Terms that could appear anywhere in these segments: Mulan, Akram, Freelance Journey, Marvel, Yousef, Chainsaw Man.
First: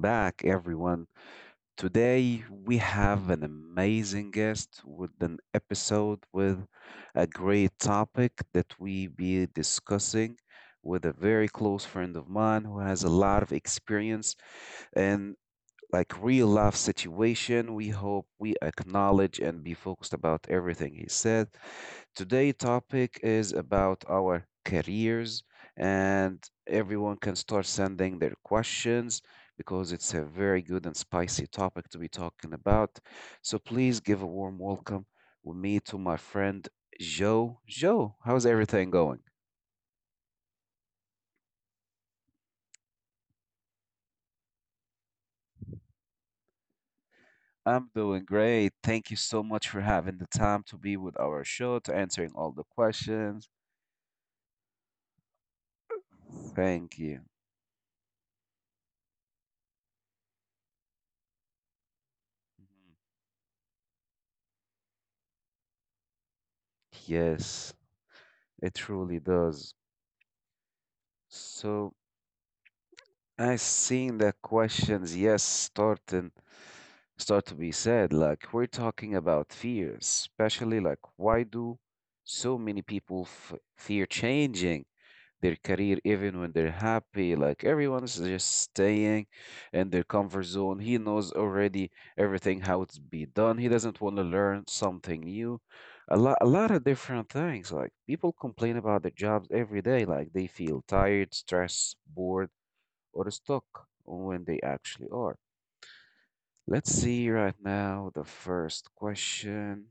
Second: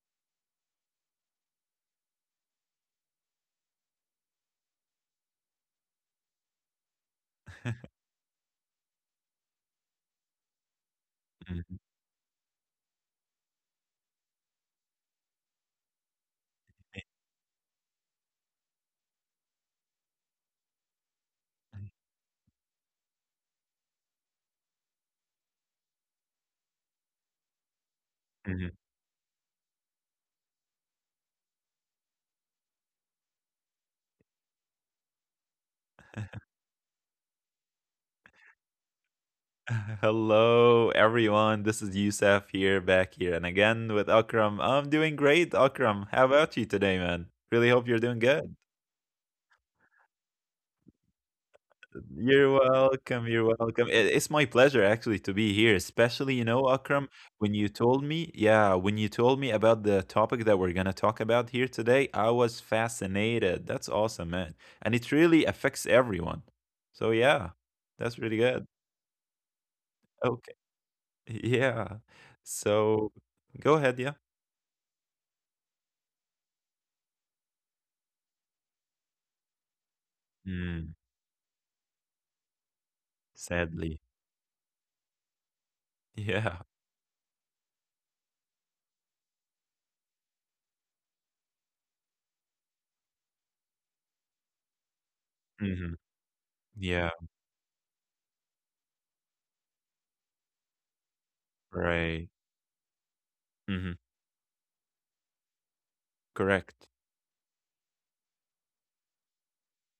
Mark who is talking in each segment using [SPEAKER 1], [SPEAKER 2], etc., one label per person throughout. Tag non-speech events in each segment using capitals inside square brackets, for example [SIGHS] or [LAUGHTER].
[SPEAKER 1] back, everyone. Today we have an amazing guest with an episode with a great topic that we be discussing with a very
[SPEAKER 2] Mhm,
[SPEAKER 1] close friend of mine who has a lot of experience like real life situation. We hope we acknowledge and be focused about everything he said.
[SPEAKER 2] mhm,
[SPEAKER 1] Today topic is about our careers and everyone can start sending their
[SPEAKER 2] [LAUGHS]
[SPEAKER 1] questions because it's a very good and spicy topic to be talking about. So please give a warm welcome with me to my friend Joe. Joe, how's everything going?
[SPEAKER 2] Hello, everyone. This is Yousef here, back here, and again with Akram. I'm doing great, Akram. How about you today, man? Really hope
[SPEAKER 1] I'm
[SPEAKER 2] you're doing
[SPEAKER 1] doing
[SPEAKER 2] good.
[SPEAKER 1] great. Thank you so much for having the time to be with our show to answering
[SPEAKER 2] You're
[SPEAKER 1] all the
[SPEAKER 2] welcome.
[SPEAKER 1] questions.
[SPEAKER 2] You're welcome. It's my pleasure actually to be here, especially
[SPEAKER 1] Thank
[SPEAKER 2] Akram,
[SPEAKER 1] you.
[SPEAKER 2] when you told me, yeah, when you told me about the topic that we're gonna talk about here today, I was
[SPEAKER 1] Mhm.
[SPEAKER 2] fascinated. That's awesome, man, and it really affects everyone. So yeah,
[SPEAKER 1] Yes,
[SPEAKER 2] that's really good.
[SPEAKER 1] it truly does.
[SPEAKER 2] Oh,
[SPEAKER 1] So
[SPEAKER 2] yeah. So
[SPEAKER 1] I
[SPEAKER 2] go ahead, yeah.
[SPEAKER 1] seen the questions, yes, starting start to be said. Like we're talking about fear, especially
[SPEAKER 2] Mm,
[SPEAKER 1] like why do so many people f
[SPEAKER 2] sadly.
[SPEAKER 1] fear changing their career even
[SPEAKER 2] Yeah.
[SPEAKER 1] when they're happy? Like everyone's just staying in their comfort zone, he knows already everything how it's be done, he doesn't want to learn something new,
[SPEAKER 2] Mhm.
[SPEAKER 1] a lot of
[SPEAKER 2] Yeah,
[SPEAKER 1] different things. Like people complain about their jobs every day, like they feel tired, stressed,
[SPEAKER 2] right.
[SPEAKER 1] bored or
[SPEAKER 2] Mhm.
[SPEAKER 1] stuck when they actually are.
[SPEAKER 2] Correct.
[SPEAKER 1] Let's see right now the first question.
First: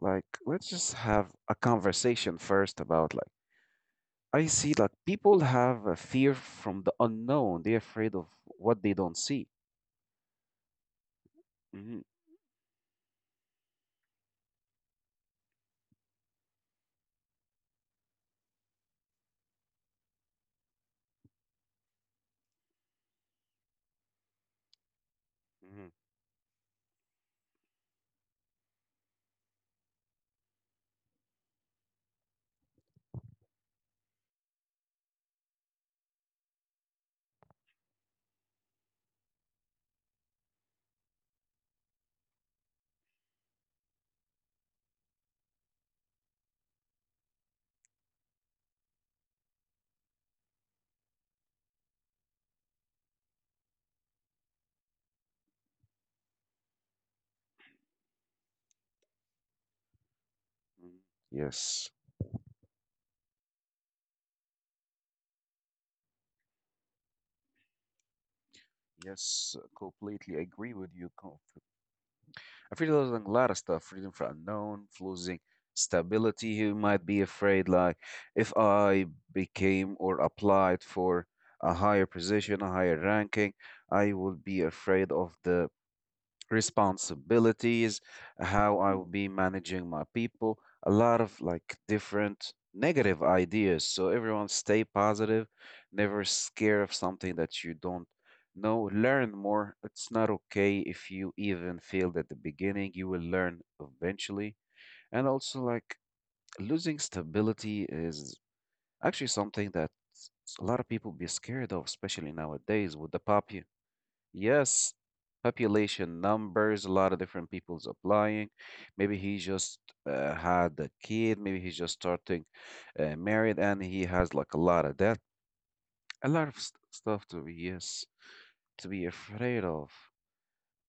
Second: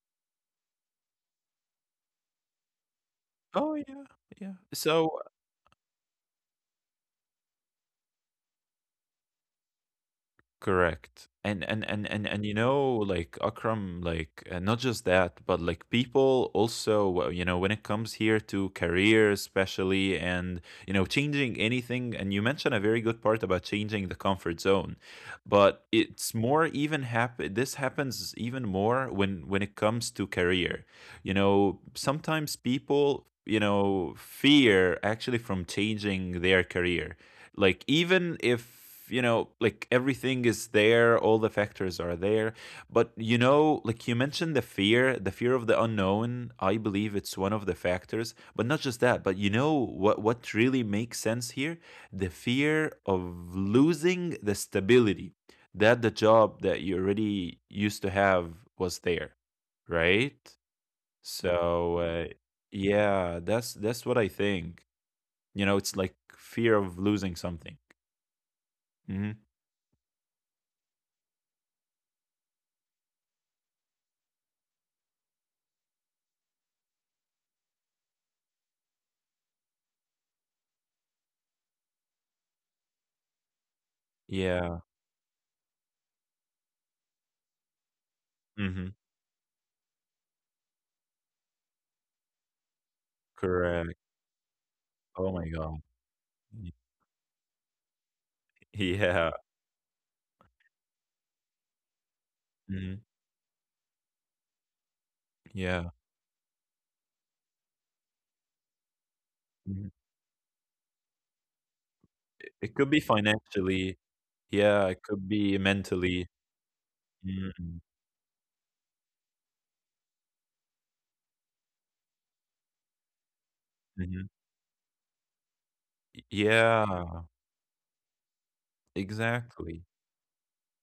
[SPEAKER 1] Like let's just have a conversation first about like
[SPEAKER 2] Oh yeah,
[SPEAKER 1] I
[SPEAKER 2] yeah.
[SPEAKER 1] see like
[SPEAKER 2] So
[SPEAKER 1] people have a fear from the unknown. They're afraid of what they don't see.
[SPEAKER 2] correct. And and
[SPEAKER 1] Hmm.
[SPEAKER 2] and and and like Akram, like not just that, but like people also, when it comes here to career, especially, and changing anything. And you mentioned a very good part about changing the comfort zone, but
[SPEAKER 1] Hmm.
[SPEAKER 2] it's more even happen. This happens even more when it comes to career. You know, sometimes people, fear actually from changing their career like even if like everything is there, all the factors are there, but like you mentioned the fear, the fear of the unknown. I believe it's one of the factors, but not just that. But what really makes sense here, the fear of losing the stability that the job that you already used to have was there, right?
[SPEAKER 1] Yes.
[SPEAKER 2] So yeah, that's what I think. It's like fear of losing something. Mhm.
[SPEAKER 1] Yes, completely agree with you. I feel like a lot of stuff, freedom from unknown, losing stability. You might be afraid, like, if I became or applied for a higher position, a higher ranking, I would be
[SPEAKER 2] Yeah.
[SPEAKER 1] afraid of the responsibilities, how
[SPEAKER 2] Mhm.
[SPEAKER 1] I will be managing my people, a lot of like different negative ideas.
[SPEAKER 2] Correct.
[SPEAKER 1] So everyone stay
[SPEAKER 2] Oh
[SPEAKER 1] positive,
[SPEAKER 2] my god.
[SPEAKER 1] never
[SPEAKER 2] Y
[SPEAKER 1] scared of something that you don't know. Learn
[SPEAKER 2] yeah.
[SPEAKER 1] more. It's not okay if you even failed at the beginning,
[SPEAKER 2] Mhm.
[SPEAKER 1] you will learn eventually. And also
[SPEAKER 2] Yeah.
[SPEAKER 1] like losing stability is actually something that
[SPEAKER 2] Mhm.
[SPEAKER 1] a lot of people be scared of, especially
[SPEAKER 2] It could
[SPEAKER 1] nowadays
[SPEAKER 2] be
[SPEAKER 1] with the pop
[SPEAKER 2] financially. Yeah,
[SPEAKER 1] Yes,
[SPEAKER 2] it could be
[SPEAKER 1] population
[SPEAKER 2] mentally.
[SPEAKER 1] numbers, a lot of different
[SPEAKER 2] Mhm.
[SPEAKER 1] people's applying. Maybe he just had a kid, maybe he's just starting married, and he
[SPEAKER 2] Mhm.
[SPEAKER 1] has like a lot of debt,
[SPEAKER 2] Y
[SPEAKER 1] a lot of st stuff
[SPEAKER 2] yeah.
[SPEAKER 1] to be, yes, to be afraid
[SPEAKER 2] Exactly.
[SPEAKER 1] of.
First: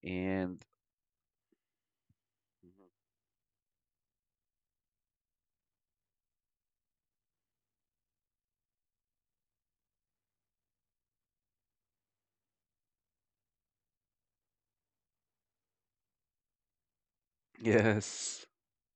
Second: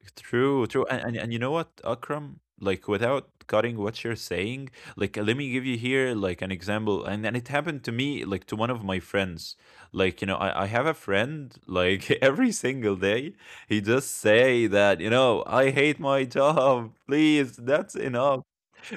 [SPEAKER 1] And
[SPEAKER 2] True, true. And, and what, Akram?
[SPEAKER 1] Mhm.
[SPEAKER 2] Like without cutting what you're saying, like let me give you here like an example. And it happened to me, like to one of my friends. Like, you know, I have a friend, like [LAUGHS] every single day, he just say that, you know, I hate my job. Please, that's enough.
[SPEAKER 1] [LAUGHS] yes,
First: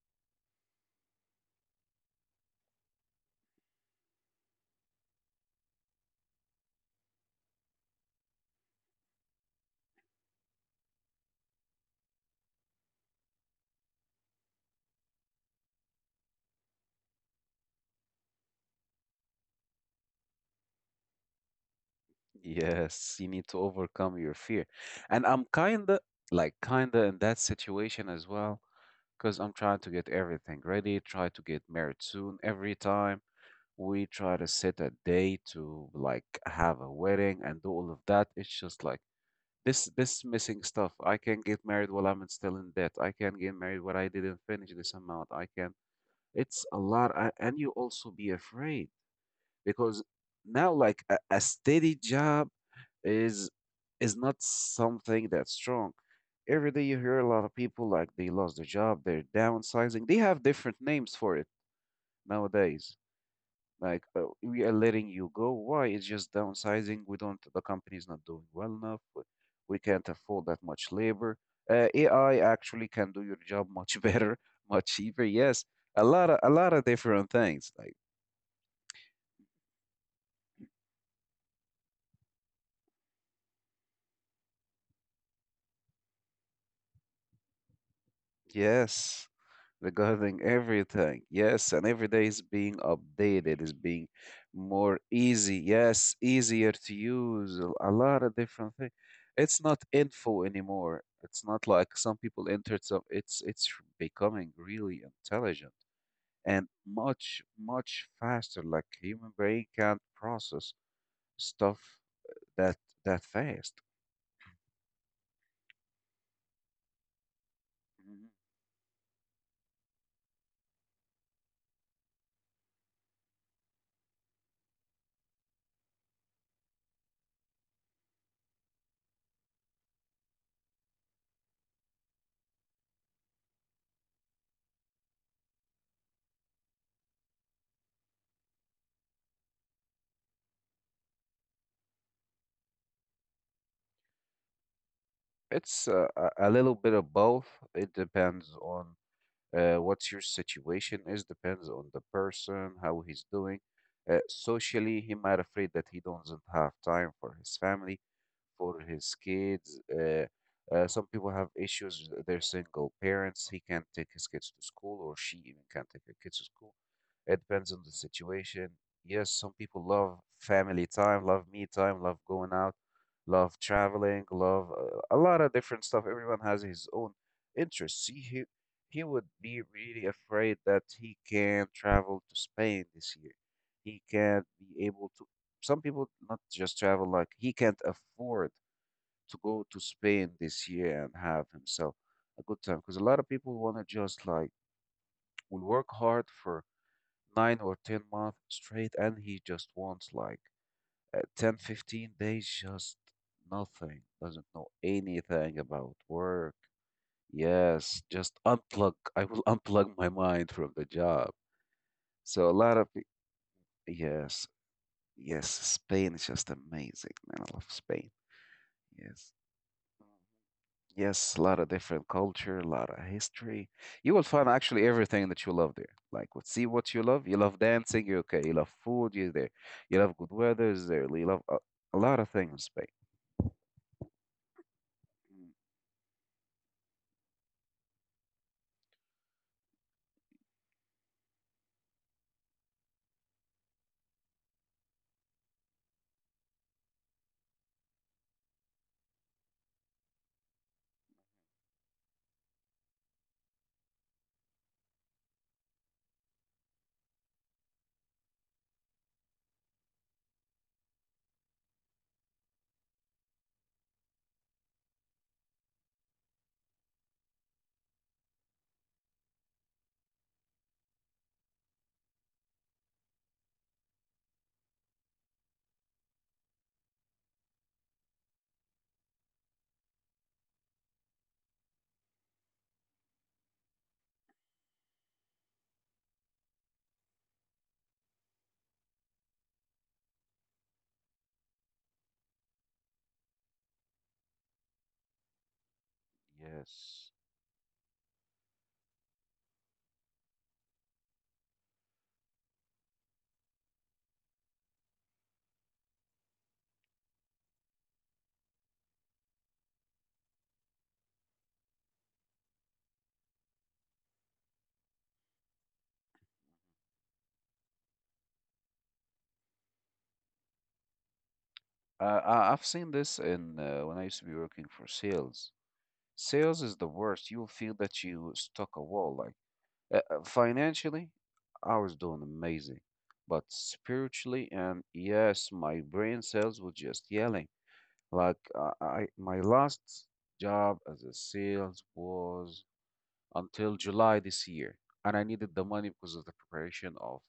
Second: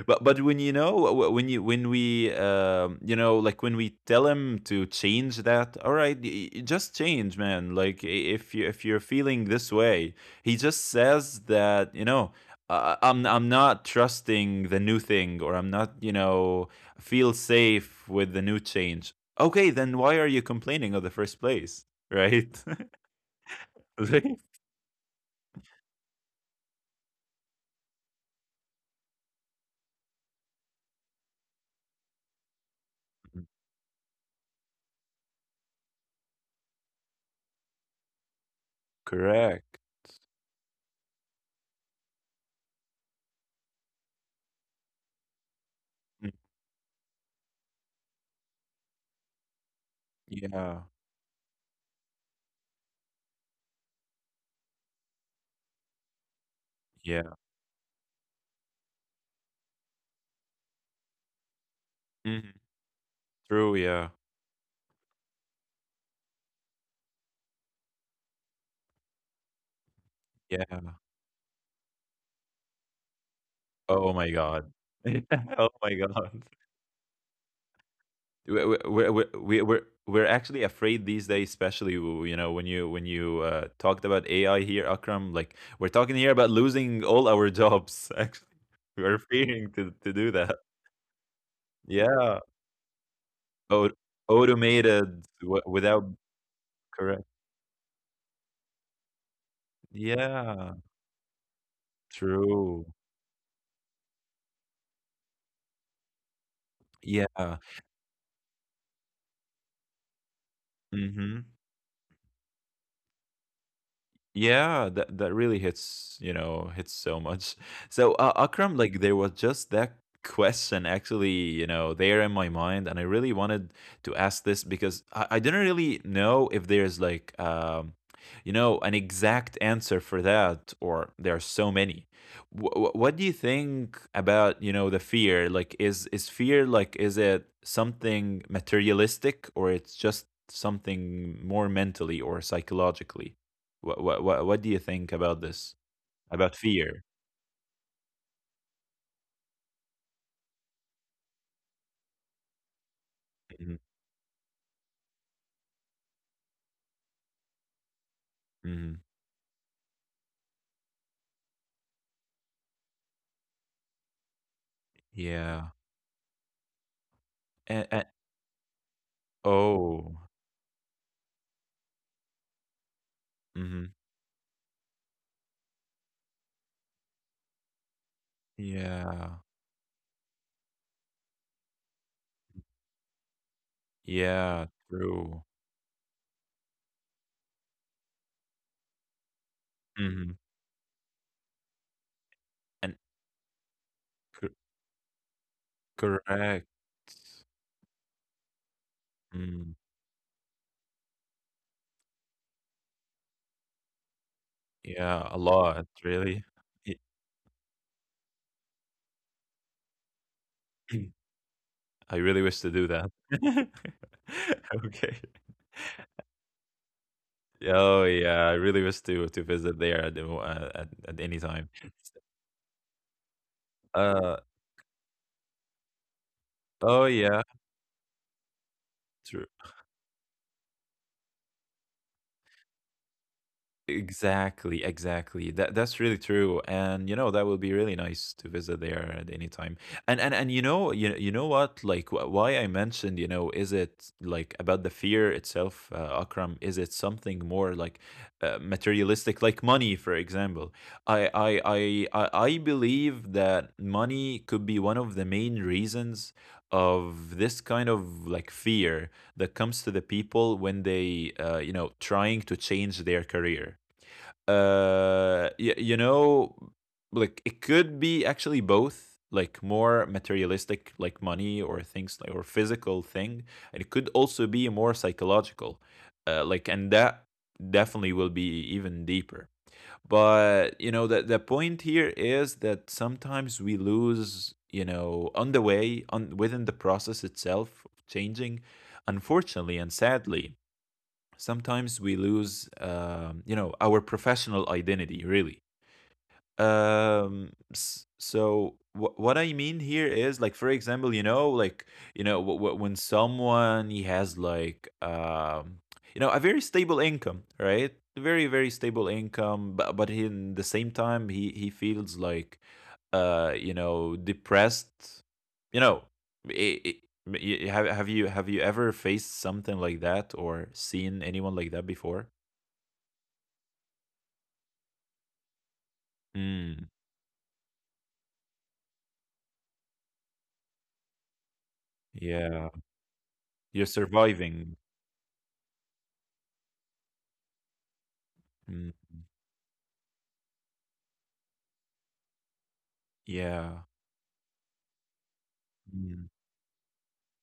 [SPEAKER 2] But when when you when we like when we tell him to change that, all right, just change, man. Like if you, if you're feeling this way, he just says that, I'm not trusting the new thing, or I'm not feel safe with the new change. Okay, then why are you complaining in the first place, right? [LAUGHS]
[SPEAKER 1] yes, you need to overcome
[SPEAKER 2] Like,
[SPEAKER 1] your fear. And I'm kinda in that situation as well, because I'm trying to get everything ready, try to get married soon every time. We try to set a day to like have a wedding and do all of that. It's just like
[SPEAKER 2] correct.
[SPEAKER 1] this missing stuff. I can get married while I'm still in debt, I can get married while I didn't finish this amount, I can.
[SPEAKER 2] Mm,
[SPEAKER 1] It's a lot. And you also be afraid because now
[SPEAKER 2] yeah,
[SPEAKER 1] like a steady job is is not something that's strong. Every day you hear a
[SPEAKER 2] yeah.
[SPEAKER 1] lot of people like they lost their job, they're downsizing. They have different names for it
[SPEAKER 2] Mhm.
[SPEAKER 1] nowadays.
[SPEAKER 2] True,
[SPEAKER 1] Like,
[SPEAKER 2] yeah.
[SPEAKER 1] we are letting you go. Why? It's just downsizing. We don't, The company's not doing well enough. We can't afford that
[SPEAKER 2] Yeah.
[SPEAKER 1] much labor. AI actually can do your job much [LAUGHS]
[SPEAKER 2] Oh my
[SPEAKER 1] better,
[SPEAKER 2] god.
[SPEAKER 1] much cheaper.
[SPEAKER 2] [LAUGHS]
[SPEAKER 1] Yes,
[SPEAKER 2] Oh my
[SPEAKER 1] a lot of
[SPEAKER 2] god.
[SPEAKER 1] a lot of different things. Like,
[SPEAKER 2] We're we're actually afraid these days, especially, w you know, when you, talked about AI here, Akram. Like, we're talking here about losing all our jobs, [LAUGHS] actually. We're
[SPEAKER 1] yes,
[SPEAKER 2] fearing to do
[SPEAKER 1] regarding
[SPEAKER 2] that.
[SPEAKER 1] everything. Yes, and every day
[SPEAKER 2] Yeah.
[SPEAKER 1] is being updated, is
[SPEAKER 2] Au
[SPEAKER 1] being more
[SPEAKER 2] Automated wi
[SPEAKER 1] easy.
[SPEAKER 2] without
[SPEAKER 1] Yes, easier to
[SPEAKER 2] correct.
[SPEAKER 1] use, a lot of different things. It's not info
[SPEAKER 2] Yeah.
[SPEAKER 1] anymore. It's not like some people
[SPEAKER 2] True.
[SPEAKER 1] entered some. It's becoming really intelligent and
[SPEAKER 2] Yeah.
[SPEAKER 1] much faster. Like human brain can't process
[SPEAKER 2] Mhm.
[SPEAKER 1] stuff that that fast.
[SPEAKER 2] Yeah, that that really hits, you know, hits so much. So
[SPEAKER 1] Mhm.
[SPEAKER 2] Akram, like there was just that question actually, you know, there in my mind, and I really wanted to ask this because I didn't really know if there's like, you know, an exact answer for that, or there are so many. What do you think about, you know, the fear? Like, is fear like, is it something materialistic, or it's just something more mentally or psychologically? What do you think about this?
[SPEAKER 1] It's a
[SPEAKER 2] About
[SPEAKER 1] little bit
[SPEAKER 2] fear?
[SPEAKER 1] of both. It depends on what's your situation is, depends on the person how he's doing
[SPEAKER 2] Mhm,
[SPEAKER 1] socially. He might afraid that he doesn't have time for his family, for
[SPEAKER 2] mhm.
[SPEAKER 1] his kids. Some people have issues, they're single parents, he can't take his kids to school or she even
[SPEAKER 2] Yeah.
[SPEAKER 1] can't take her kids to school. It depends on the
[SPEAKER 2] And
[SPEAKER 1] situation. Yes, some people love
[SPEAKER 2] oh.
[SPEAKER 1] family time, love me time, love going out, love
[SPEAKER 2] Mhm.
[SPEAKER 1] traveling, love a lot of different stuff. Everyone has his own interests. He would
[SPEAKER 2] Yeah.
[SPEAKER 1] be really afraid that he can't travel to Spain this year. He can't
[SPEAKER 2] Yeah,
[SPEAKER 1] be able to.
[SPEAKER 2] true.
[SPEAKER 1] Some people not just travel, like he can't afford to go to Spain
[SPEAKER 2] Mhm.
[SPEAKER 1] this year and have himself a good time.
[SPEAKER 2] And
[SPEAKER 1] Because a lot of people want to just
[SPEAKER 2] co
[SPEAKER 1] like will work hard for
[SPEAKER 2] Correct.
[SPEAKER 1] 9 or 10 months straight, and he just
[SPEAKER 2] Mm,
[SPEAKER 1] wants like 10, 15 days, just nothing, doesn't know
[SPEAKER 2] yeah, a
[SPEAKER 1] anything about
[SPEAKER 2] lot,
[SPEAKER 1] work.
[SPEAKER 2] really. Y-
[SPEAKER 1] Yes, just unplug. I will [LAUGHS] unplug my mind from the
[SPEAKER 2] [CLEARS THROAT]
[SPEAKER 1] job.
[SPEAKER 2] I really
[SPEAKER 1] So a
[SPEAKER 2] wish to
[SPEAKER 1] lot
[SPEAKER 2] do
[SPEAKER 1] of,
[SPEAKER 2] that. [LAUGHS]
[SPEAKER 1] yes,
[SPEAKER 2] Okay.
[SPEAKER 1] yes, Spain is just amazing, man. I love
[SPEAKER 2] Oh,
[SPEAKER 1] Spain.
[SPEAKER 2] yeah, I really wish to
[SPEAKER 1] Yes.
[SPEAKER 2] visit there at the w at
[SPEAKER 1] Yes,
[SPEAKER 2] any
[SPEAKER 1] a lot of
[SPEAKER 2] time.
[SPEAKER 1] different culture, a lot of history. You will
[SPEAKER 2] Uh,
[SPEAKER 1] find actually everything that you love there. Like, see what you
[SPEAKER 2] oh,
[SPEAKER 1] love. You
[SPEAKER 2] yeah,
[SPEAKER 1] love dancing, you're okay. You love food, you're
[SPEAKER 2] true.
[SPEAKER 1] there. You love good weather, is there. You love a lot of things in Spain.
[SPEAKER 2] Exactly, exactly.
[SPEAKER 1] Mm.
[SPEAKER 2] That that's really true. And you know, that would be really nice to visit there at any time. And you know, you know what? Like why I mentioned, you know, is it like about the fear itself, Akram? Is it something more like materialistic, like money, for example? I believe that money could be one of the main reasons of this kind of like fear that comes to the people when they you know, trying to change their career. You know, like it could be actually both, like more materialistic, like money or things like, or physical thing, and it could also be more psychological, like, and that definitely will be even deeper. But you know, the point here is that sometimes we lose, you know, on the way, on within the process itself of changing, unfortunately and sadly. Sometimes we lose, you know, our professional identity, really.
[SPEAKER 1] Yes.
[SPEAKER 2] So what I mean here is like, for example, you know, like, you know, when someone, he has like, you know, a very stable income, right? Very very stable income. But he, in the same time, he feels like, you know, depressed. You know, I have you, have you ever faced something like that or seen anyone like that before?
[SPEAKER 1] I've seen this in when I used to be working for sales. Sales is
[SPEAKER 2] Mm,
[SPEAKER 1] the worst. You'll feel that you stuck a wall. Like financially, I was doing
[SPEAKER 2] yeah.
[SPEAKER 1] amazing, but
[SPEAKER 2] You're
[SPEAKER 1] spiritually
[SPEAKER 2] surviving.
[SPEAKER 1] and yes, my brain cells were just yelling. Like
[SPEAKER 2] Hmm.
[SPEAKER 1] my last job as a sales was
[SPEAKER 2] Yeah.
[SPEAKER 1] until July this year, and I needed the money
[SPEAKER 2] Mm.
[SPEAKER 1] because of the preparation of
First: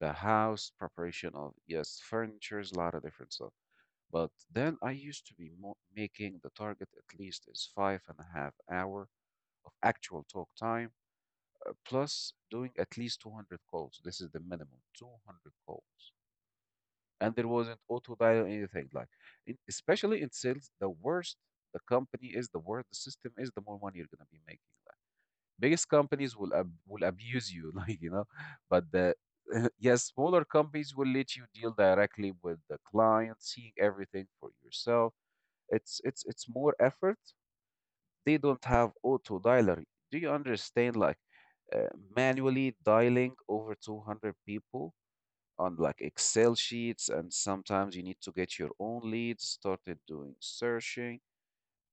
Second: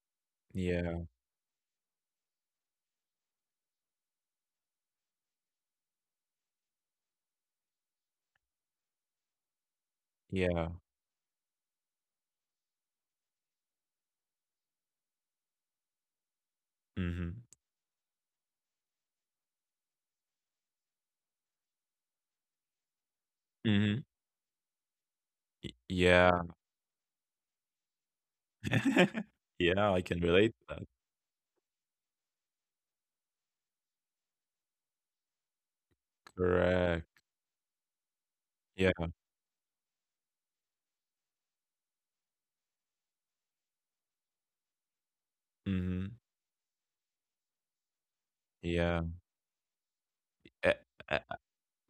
[SPEAKER 1] the house,
[SPEAKER 2] Yeah.
[SPEAKER 1] preparation of, yes, furnitures, a lot of different stuff. But then I used to be making the target. At least is five and a half hour of actual talk
[SPEAKER 2] Yeah.
[SPEAKER 1] time, plus doing at least 200 calls. This is the minimum, 200 calls. And there
[SPEAKER 2] Mhm.
[SPEAKER 1] wasn't auto dial or anything. Like, in, especially in sales, the worse the company is, the worse the system is, the more money you're
[SPEAKER 2] Mhm.
[SPEAKER 1] going to be making.
[SPEAKER 2] Y
[SPEAKER 1] Biggest companies will
[SPEAKER 2] yeah.
[SPEAKER 1] ab will abuse you, [LAUGHS] like, you know, but the
[SPEAKER 2] [LAUGHS]
[SPEAKER 1] [LAUGHS]
[SPEAKER 2] Yeah,
[SPEAKER 1] yes,
[SPEAKER 2] I can
[SPEAKER 1] smaller
[SPEAKER 2] relate to
[SPEAKER 1] companies
[SPEAKER 2] that.
[SPEAKER 1] will let you deal directly with the client, seeing everything for yourself. It's more effort.
[SPEAKER 2] Correct.
[SPEAKER 1] They don't have
[SPEAKER 2] Yeah.
[SPEAKER 1] auto dialer. Do you understand? Like manually dialing over 200 people on like
[SPEAKER 2] Mhm.
[SPEAKER 1] Excel sheets, and sometimes you need to get your own
[SPEAKER 2] Yeah.
[SPEAKER 1] leads, started doing
[SPEAKER 2] Eh,
[SPEAKER 1] searching,
[SPEAKER 2] ha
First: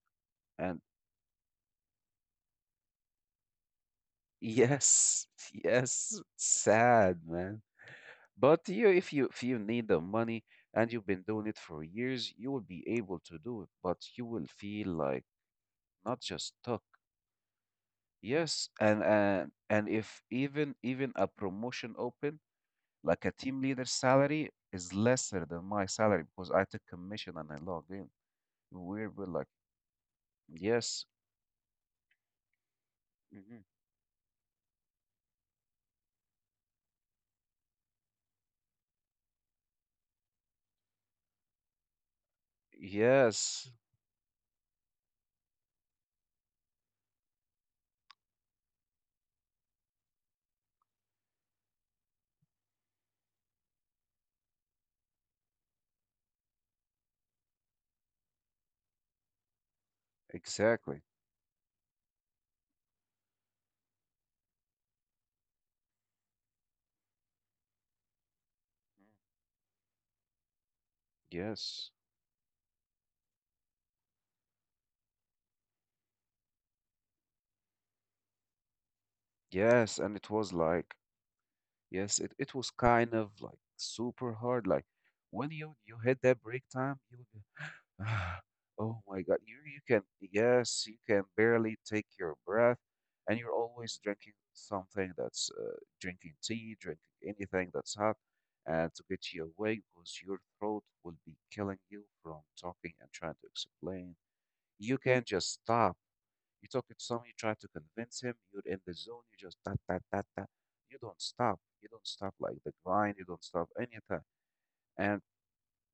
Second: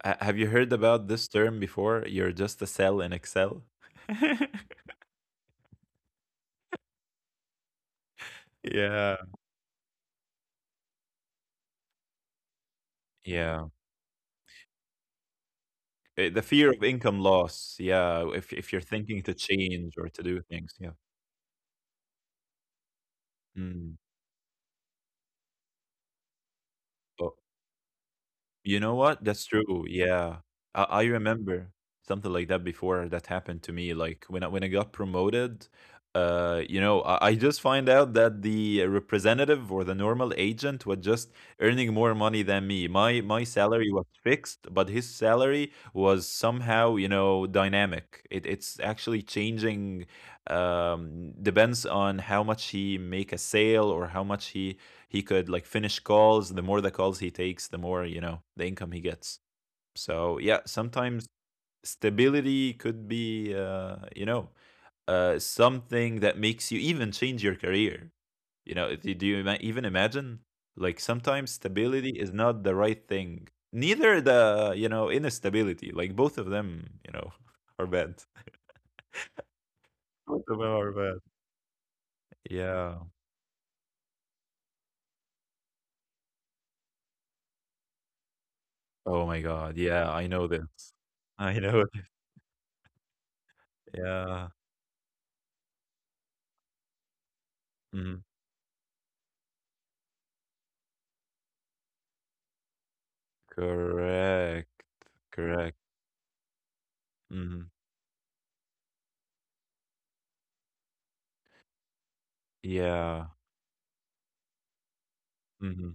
[SPEAKER 2] ha have you heard
[SPEAKER 1] and
[SPEAKER 2] about this term before? You're just a cell in Excel? [LAUGHS]
[SPEAKER 1] yes, [LAUGHS] yes, sad, man. But you,
[SPEAKER 2] Yeah.
[SPEAKER 1] if you need the money and you've been doing it for years, you will be able to do
[SPEAKER 2] Yeah.
[SPEAKER 1] it, but you will feel like not
[SPEAKER 2] Eh, the
[SPEAKER 1] just
[SPEAKER 2] fear
[SPEAKER 1] stuck.
[SPEAKER 2] of income loss. Yeah,
[SPEAKER 1] Yes,
[SPEAKER 2] if you're
[SPEAKER 1] and
[SPEAKER 2] thinking to
[SPEAKER 1] and and
[SPEAKER 2] change or
[SPEAKER 1] if
[SPEAKER 2] to do things, yeah.
[SPEAKER 1] even a promotion open, like a team leader
[SPEAKER 2] Mm.
[SPEAKER 1] salary is lesser than my salary because I took commission
[SPEAKER 2] O
[SPEAKER 1] and I logged in.
[SPEAKER 2] You know
[SPEAKER 1] We're, we're
[SPEAKER 2] what?
[SPEAKER 1] like,
[SPEAKER 2] That's true. Yeah. I
[SPEAKER 1] yes,
[SPEAKER 2] remember something like that before that
[SPEAKER 1] mhm,
[SPEAKER 2] happened to me. Like when I got promoted, you know, I just find out that the representative or the normal agent was just earning more money than me. My
[SPEAKER 1] yes,
[SPEAKER 2] salary was fixed, but his salary was somehow, you know, dynamic. It's actually changing, depends on how much he make a sale or how much he could like finish calls. The more the calls he takes, the more, you know, the income he gets. So yeah,
[SPEAKER 1] exactly.
[SPEAKER 2] sometimes stability could be, you know, something that makes you even change your career. You know, do you even imagine? Like sometimes
[SPEAKER 1] Yes,
[SPEAKER 2] stability is not the right thing, neither the, you know, instability. Like both of them, you know, [LAUGHS] are bad.
[SPEAKER 1] yes, and it
[SPEAKER 2] Both of
[SPEAKER 1] was
[SPEAKER 2] them are
[SPEAKER 1] like
[SPEAKER 2] bad.
[SPEAKER 1] yes, it was
[SPEAKER 2] Yeah.
[SPEAKER 1] kind of like super hard. Like when you hit that break time, you would be, [SIGHS] oh my
[SPEAKER 2] Oh
[SPEAKER 1] God,
[SPEAKER 2] my
[SPEAKER 1] you
[SPEAKER 2] God.
[SPEAKER 1] you can,
[SPEAKER 2] Yeah, I know
[SPEAKER 1] yes,
[SPEAKER 2] this.
[SPEAKER 1] you can
[SPEAKER 2] I
[SPEAKER 1] barely
[SPEAKER 2] know it.
[SPEAKER 1] take your breath, and you're always drinking
[SPEAKER 2] Yeah.
[SPEAKER 1] something that's drinking tea, drinking anything that's hot,
[SPEAKER 2] Mm-hmm.
[SPEAKER 1] and to get you away because your throat will be killing you from talking and trying to explain.
[SPEAKER 2] Correct.
[SPEAKER 1] You can't just
[SPEAKER 2] Correct.
[SPEAKER 1] stop, you talk to someone, you try to
[SPEAKER 2] Mhm.
[SPEAKER 1] convince him, you're in the zone, you just ta ta ta ta. You don't stop. You don't stop like the grind, you
[SPEAKER 2] Yeah.
[SPEAKER 1] don't stop anything. And
[SPEAKER 2] Mhm.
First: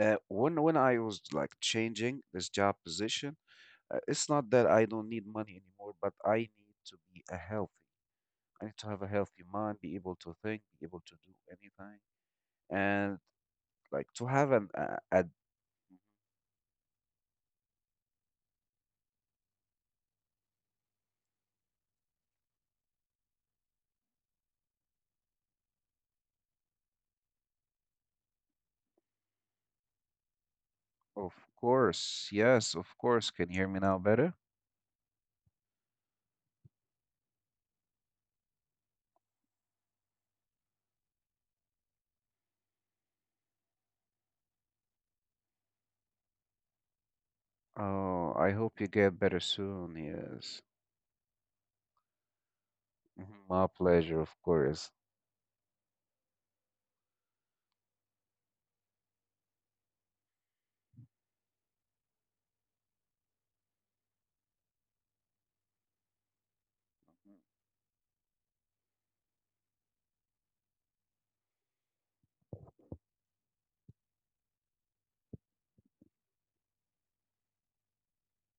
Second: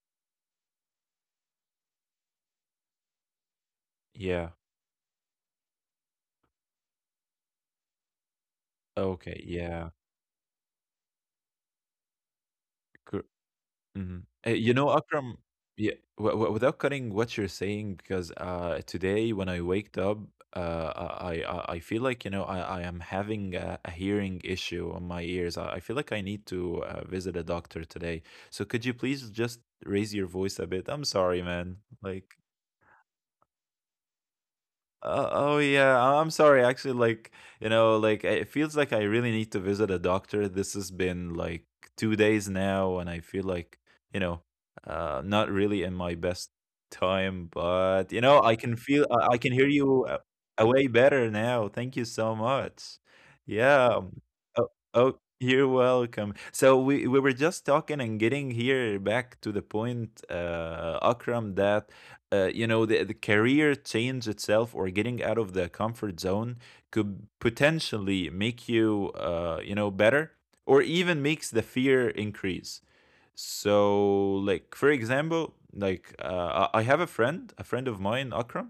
[SPEAKER 1] when I was like changing this job position, it's
[SPEAKER 2] Yeah.
[SPEAKER 1] not that I don't need money anymore, but I need to be a healthy. I need to have a
[SPEAKER 2] Okay.
[SPEAKER 1] healthy mind,
[SPEAKER 2] Yeah.
[SPEAKER 1] be able to think, be able to do anything,
[SPEAKER 2] Cor
[SPEAKER 1] and like
[SPEAKER 2] mhm.
[SPEAKER 1] to have
[SPEAKER 2] You know, Akram,
[SPEAKER 1] a
[SPEAKER 2] yeah, w w without cutting what you're saying, because today when I waked up, I feel like, you know, I am having a hearing issue on my ears. I feel like I need to visit a doctor today. So could you please just raise your voice a bit? I'm
[SPEAKER 1] of
[SPEAKER 2] sorry, man. Like.
[SPEAKER 1] course, yes, of course. Can you hear me now better?
[SPEAKER 2] Oh yeah, I'm sorry. Actually, like, you know, like it feels like I really need to visit a doctor. This has been like 2 days now, and I feel like, you know, not really in my best time. But you know,
[SPEAKER 1] Oh,
[SPEAKER 2] I
[SPEAKER 1] I
[SPEAKER 2] can
[SPEAKER 1] hope you
[SPEAKER 2] feel,
[SPEAKER 1] get
[SPEAKER 2] I
[SPEAKER 1] better
[SPEAKER 2] can hear you,
[SPEAKER 1] soon. Yes.
[SPEAKER 2] way better now. Thank you so much.
[SPEAKER 1] Mhm. My
[SPEAKER 2] Yeah.
[SPEAKER 1] pleasure, of
[SPEAKER 2] Oh,
[SPEAKER 1] course.
[SPEAKER 2] oh, you're welcome. So we were just talking and getting here back to the point, Akram, that you know, the career change itself, or getting out of the comfort zone, could potentially make you, you know, better, or even makes the fear increase. So like, for example, like, I have a friend, a friend of mine, Akram.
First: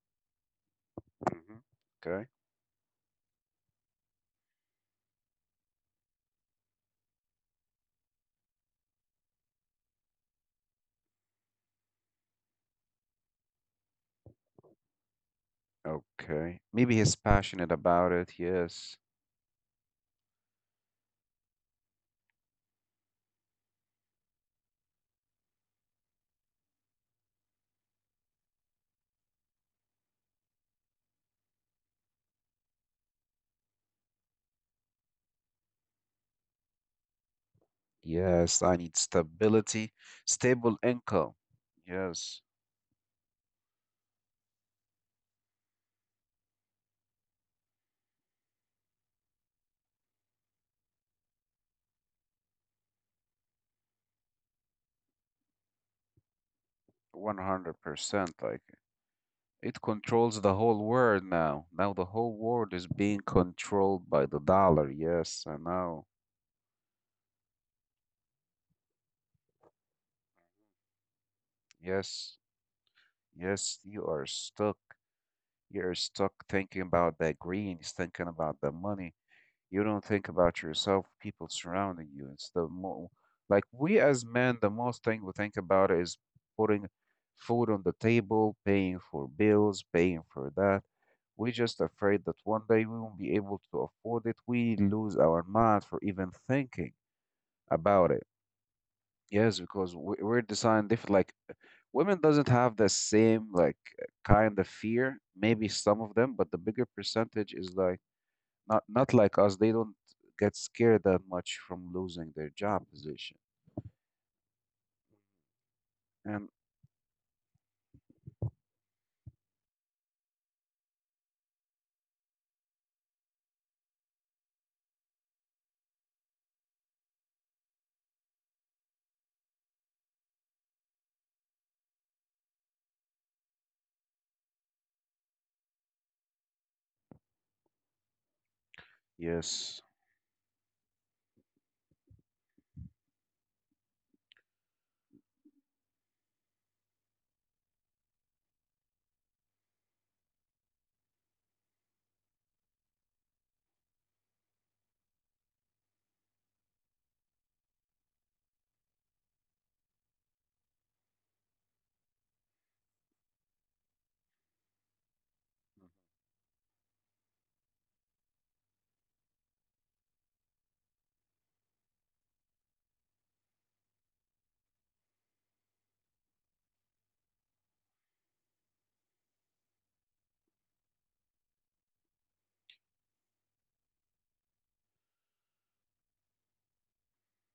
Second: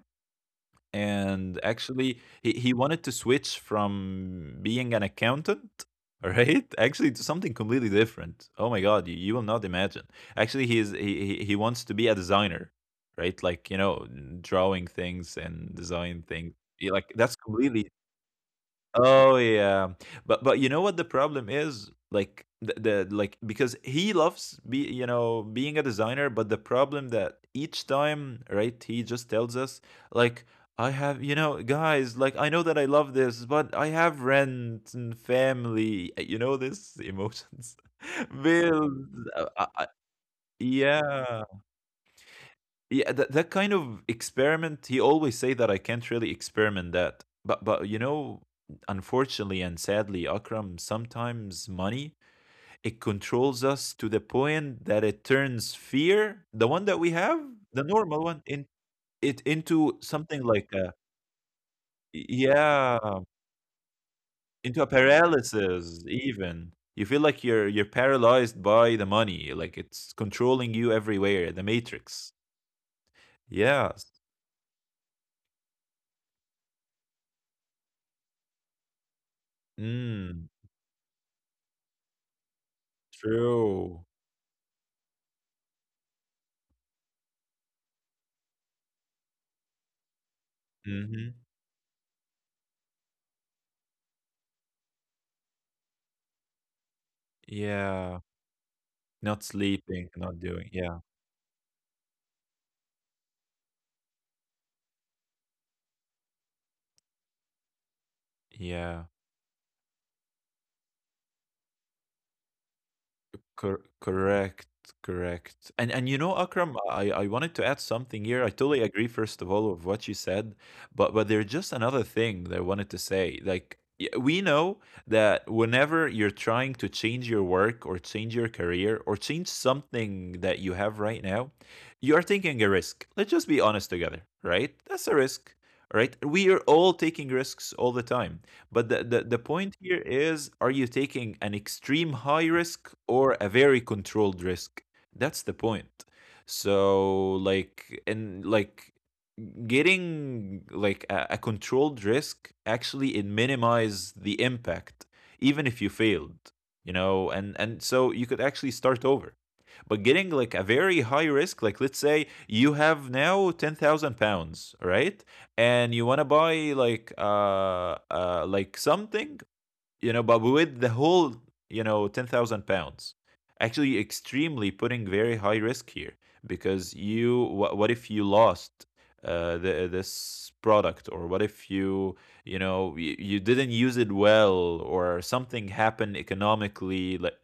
[SPEAKER 1] Mm-hmm.
[SPEAKER 2] And actually
[SPEAKER 1] Okay.
[SPEAKER 2] he wanted to switch from being an accountant [LAUGHS] right, actually, to something completely different. Oh my god, you will not imagine. Actually he is, he wants to be a designer, right? Like, you know, drawing things and design things.
[SPEAKER 1] Okay. Maybe
[SPEAKER 2] Yeah, like
[SPEAKER 1] he's
[SPEAKER 2] that's
[SPEAKER 1] passionate
[SPEAKER 2] completely.
[SPEAKER 1] about it. Yes.
[SPEAKER 2] Oh yeah, but you know what the problem is? Like the like, because he loves be you know, being a designer, but the problem that each time, right? He just tells us like, I have, you know, guys, like, I know that I love this, but I have rent and family. You know, this emotions,
[SPEAKER 1] Yes. I
[SPEAKER 2] [LAUGHS]
[SPEAKER 1] need
[SPEAKER 2] bills. uh,
[SPEAKER 1] stability,
[SPEAKER 2] uh, uh,
[SPEAKER 1] stable income.
[SPEAKER 2] yeah,
[SPEAKER 1] Yes.
[SPEAKER 2] yeah, that, that kind of experiment he always say that I can't really experiment that. But you know, unfortunately and sadly, Akram, sometimes money, it controls us to the point that it turns fear, the one that we have, the
[SPEAKER 1] 100%.
[SPEAKER 2] normal
[SPEAKER 1] Like
[SPEAKER 2] one in, it
[SPEAKER 1] it
[SPEAKER 2] into
[SPEAKER 1] controls the
[SPEAKER 2] something
[SPEAKER 1] whole
[SPEAKER 2] like a,
[SPEAKER 1] world now. Now the whole world is
[SPEAKER 2] yeah,
[SPEAKER 1] being controlled by the dollar.
[SPEAKER 2] into a
[SPEAKER 1] Yes. I know.
[SPEAKER 2] paralysis. Even you feel like you're paralyzed by the money, like it's controlling you everywhere, the
[SPEAKER 1] Yes.
[SPEAKER 2] matrix.
[SPEAKER 1] Yes. You are
[SPEAKER 2] Yes.
[SPEAKER 1] stuck. You're stuck thinking about that green, thinking about the money. You don't think about
[SPEAKER 2] Mm,
[SPEAKER 1] yourself, people surrounding you. It's the mo like we
[SPEAKER 2] true.
[SPEAKER 1] as men, the most thing we think about is putting food on the table, paying for bills, paying for that. We're
[SPEAKER 2] Mhm.
[SPEAKER 1] just afraid that one day we won't be able to afford it. We lose our mind for even thinking about it.
[SPEAKER 2] Yeah.
[SPEAKER 1] Yes,
[SPEAKER 2] Not
[SPEAKER 1] because
[SPEAKER 2] sleeping,
[SPEAKER 1] we're
[SPEAKER 2] not doing,
[SPEAKER 1] designed different.
[SPEAKER 2] yeah,
[SPEAKER 1] Like women doesn't have the same like kind of fear. Maybe some of them, but the bigger percentage is like not
[SPEAKER 2] yeah.
[SPEAKER 1] like us. They don't get scared that much from losing their job position.
[SPEAKER 2] Correct, correct. And you
[SPEAKER 1] And
[SPEAKER 2] know, Akram, I wanted to add something here. I totally agree, first of all, of what you said, but there's just another thing that I wanted to say. Like, we know that whenever you're trying to change your work or change your career or change something that you have right now, you're taking a risk. Let's just be honest together, right? That's a risk, right? We are all taking risks all the time. But the
[SPEAKER 1] yes,
[SPEAKER 2] point here is are you taking an extreme high risk or a very controlled risk? That's the point. So like and like Getting like a controlled risk actually it minimize the impact even if you failed you know, and so you could actually start over. But getting like a very high risk, like let's say you have now £10,000, right? And you want to buy like something, you know, but with the whole, you know, £10,000, actually extremely putting very high risk here. Because you, what if you lost this product, or what if you, you know, you didn't use it well, or something happened economically? Like,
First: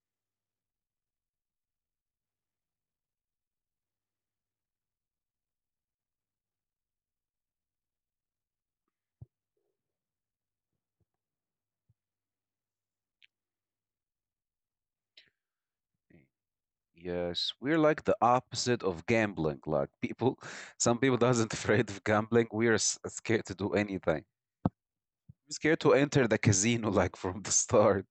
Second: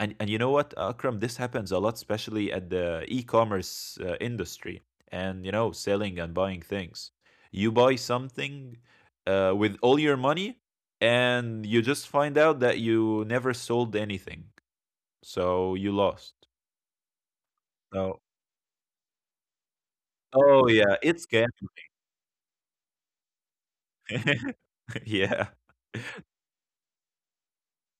[SPEAKER 2] and you know what, Akram, this happens a lot, especially at the e commerce industry, and, you know, selling and buying things. You buy something with all your money and you just find out that you never sold anything, so you lost.
[SPEAKER 1] yes, we're like the
[SPEAKER 2] So
[SPEAKER 1] opposite of gambling. Like people,
[SPEAKER 2] oh
[SPEAKER 1] [LAUGHS] some
[SPEAKER 2] yeah,
[SPEAKER 1] people
[SPEAKER 2] it's scam.
[SPEAKER 1] doesn't [LAUGHS] afraid of gambling. We're scared to do anything.
[SPEAKER 2] [LAUGHS]
[SPEAKER 1] We're
[SPEAKER 2] Yeah.
[SPEAKER 1] scared to enter the casino like from the [LAUGHS] start.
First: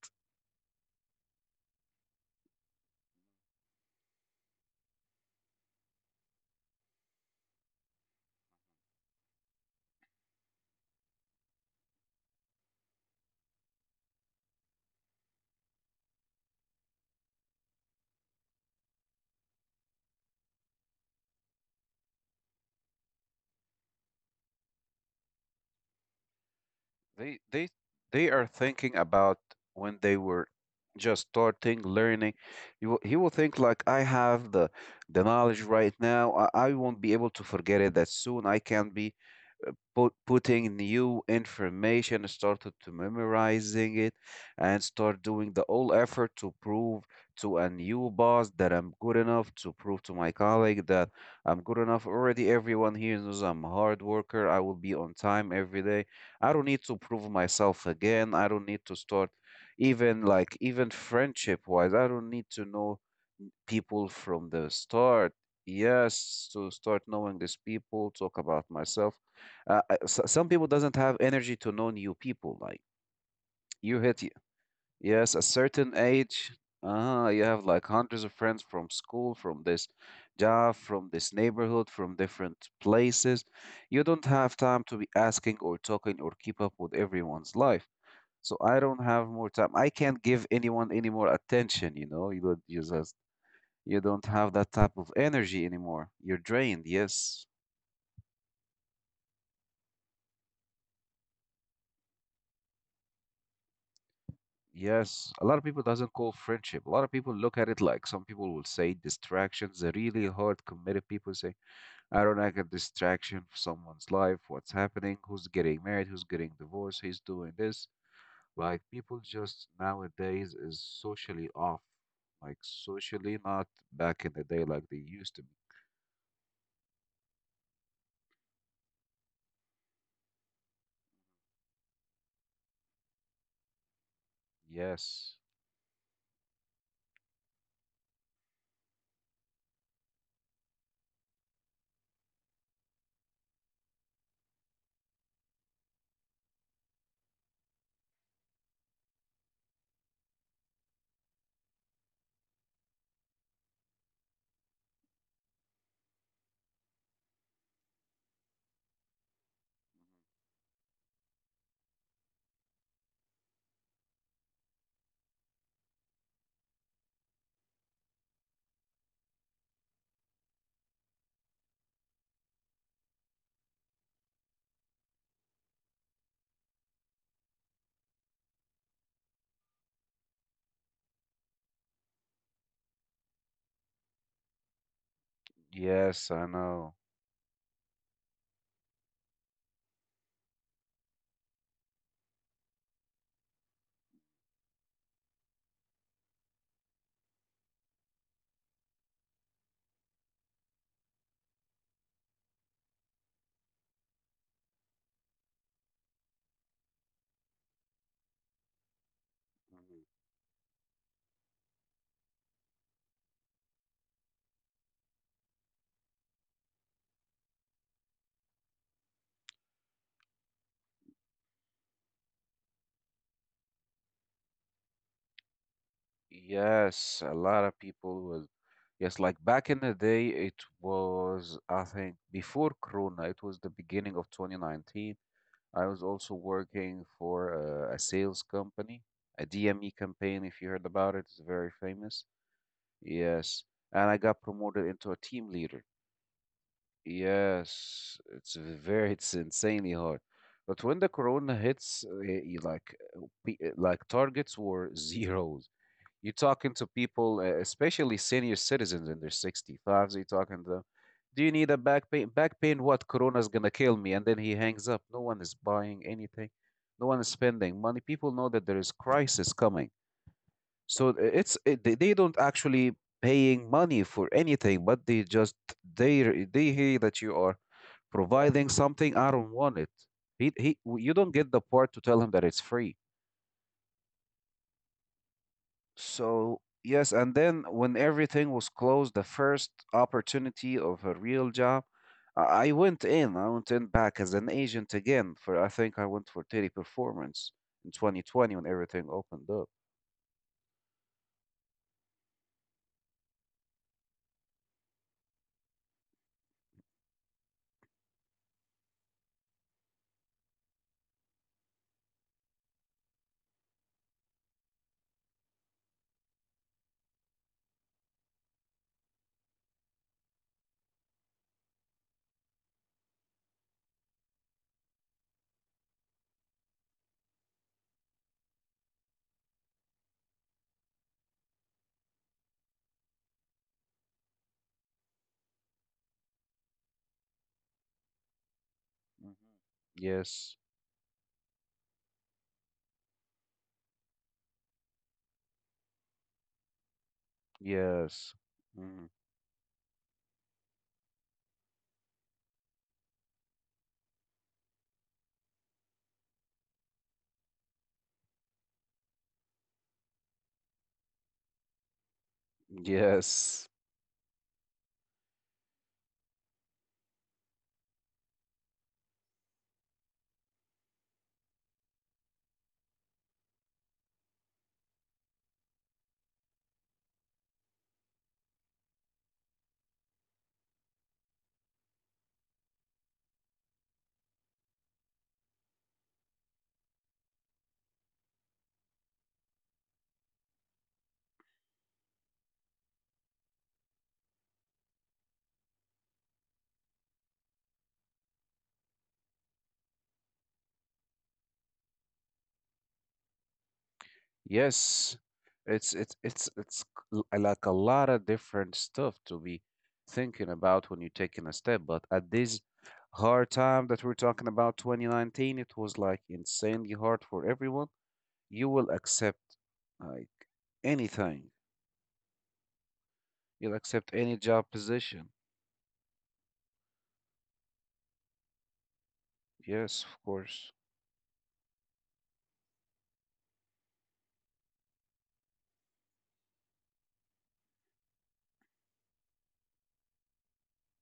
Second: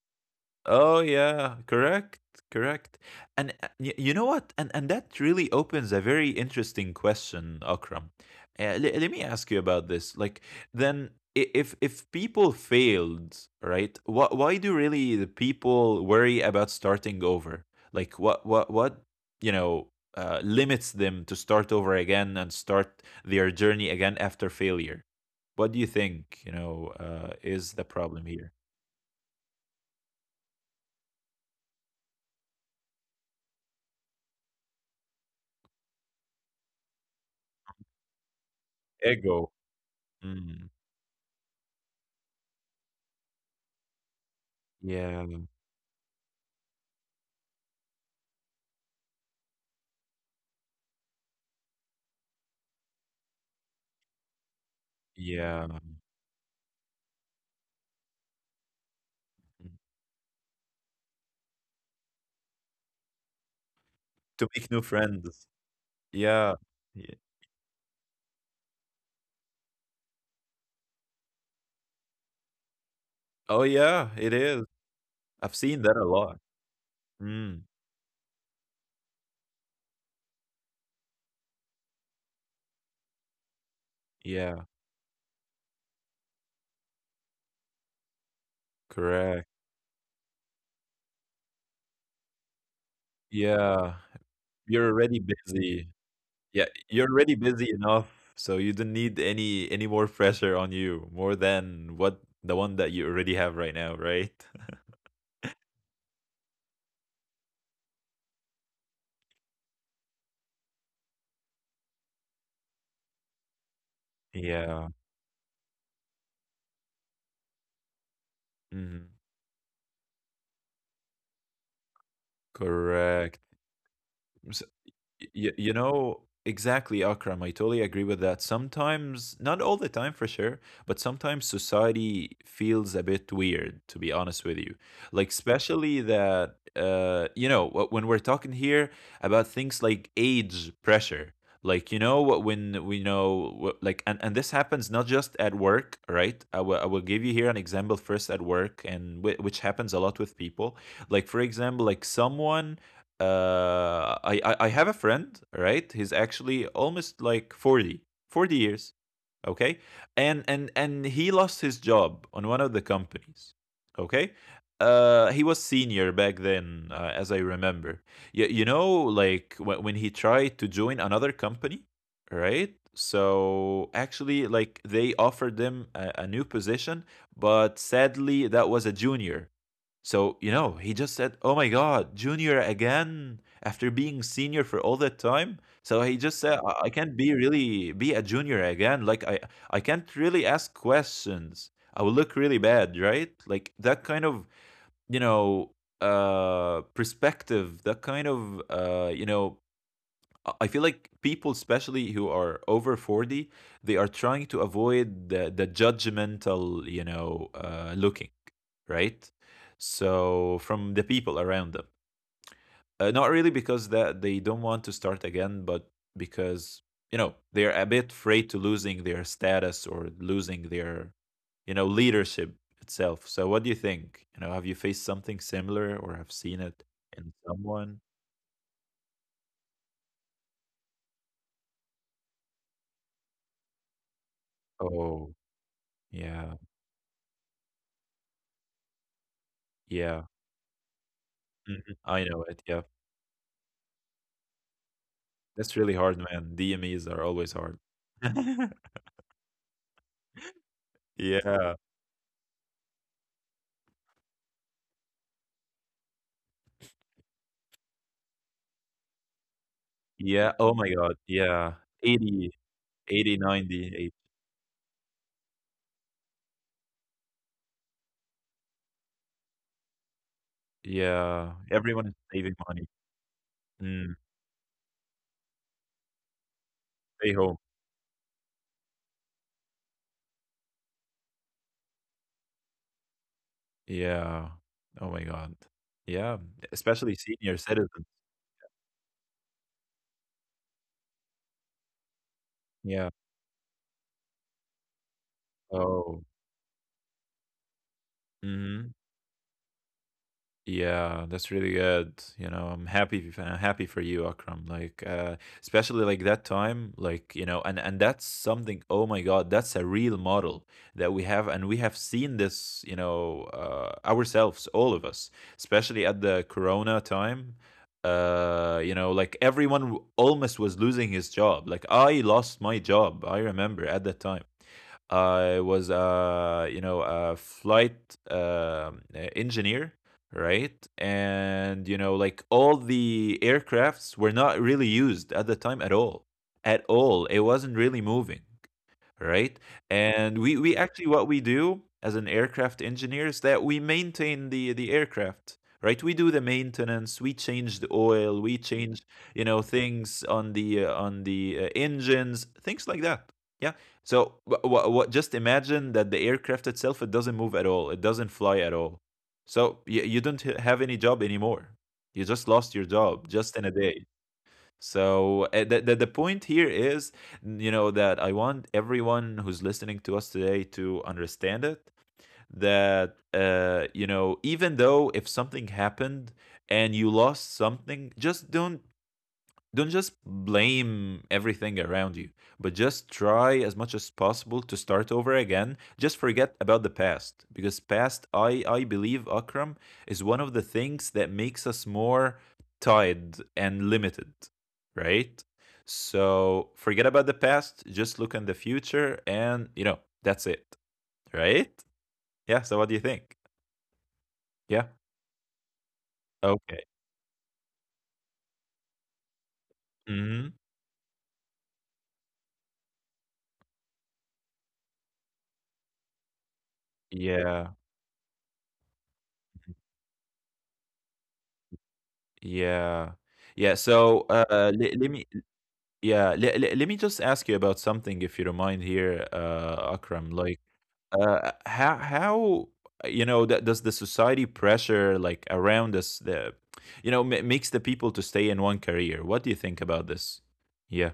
[SPEAKER 2] Oh yeah, correct, correct. And you know what? And That really opens a very interesting question, Akram. Let me ask you about this. Like, then if people failed, right? Why do really the people worry about starting over? Like, what you know limits them to start over again and start their journey again after failure? What do you think? You know,
[SPEAKER 1] They
[SPEAKER 2] is
[SPEAKER 1] they
[SPEAKER 2] the problem
[SPEAKER 1] they
[SPEAKER 2] here?
[SPEAKER 1] are thinking about when they were just starting learning. You will, he will think like I have the knowledge right now. I won't be able to forget it that soon. I can be
[SPEAKER 2] Ego. Mm-hmm.
[SPEAKER 1] putting new information, started to memorizing it, and
[SPEAKER 2] Yeah,
[SPEAKER 1] start doing the all effort to prove to a new boss that I'm good enough, to prove to my colleague that I'm good enough. Already everyone here knows I'm a hard worker. I will be on time
[SPEAKER 2] yeah.
[SPEAKER 1] every day. I don't need to prove myself again. I don't need to start
[SPEAKER 2] Mm.
[SPEAKER 1] even like even friendship wise. I don't need to know people
[SPEAKER 2] To
[SPEAKER 1] from
[SPEAKER 2] make new
[SPEAKER 1] the start.
[SPEAKER 2] friends. Yeah.
[SPEAKER 1] Yes, to start
[SPEAKER 2] Ye
[SPEAKER 1] knowing these people, talk about myself. Uh, uh, some people doesn't have energy to know new people. Like
[SPEAKER 2] Oh, yeah,
[SPEAKER 1] you
[SPEAKER 2] it
[SPEAKER 1] hit,
[SPEAKER 2] is.
[SPEAKER 1] yes, a
[SPEAKER 2] I've seen that a
[SPEAKER 1] certain
[SPEAKER 2] lot.
[SPEAKER 1] age. You
[SPEAKER 2] Mm,
[SPEAKER 1] have like hundreds of friends from school, from this job, from this neighborhood, from different places. You don't
[SPEAKER 2] yeah,
[SPEAKER 1] have time to be asking or talking or keep up with everyone's life. So I don't have
[SPEAKER 2] correct.
[SPEAKER 1] more time. I can't give anyone any more attention, you know.
[SPEAKER 2] Yeah,
[SPEAKER 1] You don't have that
[SPEAKER 2] you're
[SPEAKER 1] type
[SPEAKER 2] already
[SPEAKER 1] of energy
[SPEAKER 2] busy.
[SPEAKER 1] anymore, you're
[SPEAKER 2] Yeah,
[SPEAKER 1] drained.
[SPEAKER 2] you're already
[SPEAKER 1] Yes,
[SPEAKER 2] busy enough, so you don't need any more pressure on you more than what the one that you already have right now, right? [LAUGHS]
[SPEAKER 1] yes, a lot of people doesn't call friendship, a lot of people look at it like some people will say distractions. The really hard committed people say I don't like a distraction for someone's life, what's
[SPEAKER 2] Yeah,
[SPEAKER 1] happening, who's getting married, who's getting divorced, he's doing this. Like
[SPEAKER 2] mhm,
[SPEAKER 1] people just nowadays is socially off, like
[SPEAKER 2] correct.
[SPEAKER 1] socially not back in the day like they used to be.
[SPEAKER 2] You know, exactly, Akram. I totally agree with that. Sometimes, not all the time for sure, but sometimes society feels a bit weird, to be honest with you. Like,
[SPEAKER 1] Yes,
[SPEAKER 2] especially that, you know, when we're talking here about things like age pressure. Like you know what when we know like, and this happens not just at work, right? I will give you here an example first at work, and which happens a lot with people. Like for example like someone, I have a friend, right? He's actually almost like 40, 40 years, okay? And he lost his job on one of the companies, okay? He was senior back then, as I remember. You know, like when he tried to join another company, right? So actually, like they offered him a new position, but sadly, that was a junior. So, you know, he just said, "Oh my God, junior again after being senior for all that time." So he just
[SPEAKER 1] yes, I
[SPEAKER 2] said, I
[SPEAKER 1] know.
[SPEAKER 2] can't be really be a junior again. Like I can't really ask questions. I will look really bad," right? Like that kind of, you know, perspective, that kind of you know, I feel like people, especially who are over 40, they are trying to avoid the judgmental, you know, looking, right?
[SPEAKER 1] Mm-hmm.
[SPEAKER 2] So from the people around them. Not really because that they don't want to start again, but because, you know, they're a bit afraid to losing their status or losing their, you know, leadership itself. So what do you think? You know, have you faced something similar or have seen it
[SPEAKER 1] Yes,
[SPEAKER 2] in
[SPEAKER 1] a lot of
[SPEAKER 2] someone?
[SPEAKER 1] people was. Yes, like back in the day, it was I think before Corona, it was the beginning of 2019.
[SPEAKER 2] Oh,
[SPEAKER 1] I was also
[SPEAKER 2] yeah,
[SPEAKER 1] working for a sales company, a DME
[SPEAKER 2] yeah.
[SPEAKER 1] campaign, if you heard about it, it's very
[SPEAKER 2] Mhm. I
[SPEAKER 1] famous.
[SPEAKER 2] know it, yeah.
[SPEAKER 1] Yes, and I got promoted into a team
[SPEAKER 2] That's
[SPEAKER 1] leader.
[SPEAKER 2] really hard, man. DMEs are always hard.
[SPEAKER 1] Yes, it's
[SPEAKER 2] [LAUGHS]
[SPEAKER 1] a very, it's insanely hard. But when the Corona
[SPEAKER 2] Yeah.
[SPEAKER 1] hits, you like, like targets were [LAUGHS] zeros. You're talking to people, especially senior citizens in their 65s. You're
[SPEAKER 2] Yeah,
[SPEAKER 1] talking
[SPEAKER 2] oh
[SPEAKER 1] to
[SPEAKER 2] my
[SPEAKER 1] them.
[SPEAKER 2] god,
[SPEAKER 1] Do you
[SPEAKER 2] yeah.
[SPEAKER 1] need a back pain?
[SPEAKER 2] 80,
[SPEAKER 1] Back pain, what?
[SPEAKER 2] 80,
[SPEAKER 1] Corona's gonna
[SPEAKER 2] 90,
[SPEAKER 1] kill
[SPEAKER 2] eight.
[SPEAKER 1] me. And then he hangs up. No one is buying anything. No one is spending money. People know that there is crisis coming. So
[SPEAKER 2] Yeah.
[SPEAKER 1] it's it,
[SPEAKER 2] Everyone is
[SPEAKER 1] they
[SPEAKER 2] saving
[SPEAKER 1] don't
[SPEAKER 2] money.
[SPEAKER 1] actually paying
[SPEAKER 2] Mm,
[SPEAKER 1] money for anything, but they just they they hear
[SPEAKER 2] stay
[SPEAKER 1] that you
[SPEAKER 2] home.
[SPEAKER 1] are providing something. I don't want it. He, he, you don't get the part to tell him that it's free.
[SPEAKER 2] Yeah. Oh my god. Yeah,
[SPEAKER 1] So,
[SPEAKER 2] especially
[SPEAKER 1] yes, and
[SPEAKER 2] senior
[SPEAKER 1] then when
[SPEAKER 2] citizens.
[SPEAKER 1] everything was closed, the first opportunity of a real job, I went
[SPEAKER 2] Yeah.
[SPEAKER 1] in. I went in back as an agent again for, I think I
[SPEAKER 2] Oh.
[SPEAKER 1] went for Teddy Performance in 2020 when
[SPEAKER 2] Mhm.
[SPEAKER 1] everything opened up.
[SPEAKER 2] Yeah, that's really good. You know, I'm happy. I'm happy for you, Akram. Like, especially like that time, like you know, and that's something. Oh my God, that's a real model that we have, and we have seen this. You know, ourselves, all of us, especially at the Corona time. You know, like everyone almost was losing his job. Like I lost my job. I remember at that time. I was, you know, a flight engineer, right? And you know, like all the aircrafts were not really used at the time at all. At all. It wasn't really moving,
[SPEAKER 1] Mhm.
[SPEAKER 2] right? And
[SPEAKER 1] Yes,
[SPEAKER 2] we actually what we do as an aircraft engineer is that we maintain the aircraft, right? We do the maintenance, we change the oil,
[SPEAKER 1] yes,
[SPEAKER 2] we change
[SPEAKER 1] mm,
[SPEAKER 2] you know things on the engines, things like that. Yeah. So what just imagine that the aircraft itself it doesn't move at all, it doesn't fly at all. So you don't have any job anymore. You just lost your job just in a
[SPEAKER 1] yes.
[SPEAKER 2] day. So the point here is, you know, that I want everyone who's listening to us today to understand it. That you know, even though if something happened and you lost something, just don't just blame everything around you, but just try as much as possible to start over again. Just forget about the past, because past, I believe Akram is one of the things that makes us more tied and limited, right? So forget about the past, just look in the future, and you know that's it, right? Yeah. So what do you think? Yeah.
[SPEAKER 1] Yes, it's it's it's
[SPEAKER 2] Okay.
[SPEAKER 1] it's c- like a lot of different stuff to be
[SPEAKER 2] Hmm.
[SPEAKER 1] thinking about when you're taking a step. But at this hard time that we're talking about, 2019, it was like insanely hard for
[SPEAKER 2] Yeah.
[SPEAKER 1] everyone. You will accept like anything.
[SPEAKER 2] Yeah. Yeah.
[SPEAKER 1] You'll accept any job
[SPEAKER 2] Let me
[SPEAKER 1] position.
[SPEAKER 2] Yeah, let me just ask you about something, if you don't mind here,
[SPEAKER 1] Yes,
[SPEAKER 2] Akram.
[SPEAKER 1] of
[SPEAKER 2] Like,
[SPEAKER 1] course.
[SPEAKER 2] how you know that does the society pressure like around us the you know makes the people to stay in one career? What do you think about this? Yeah.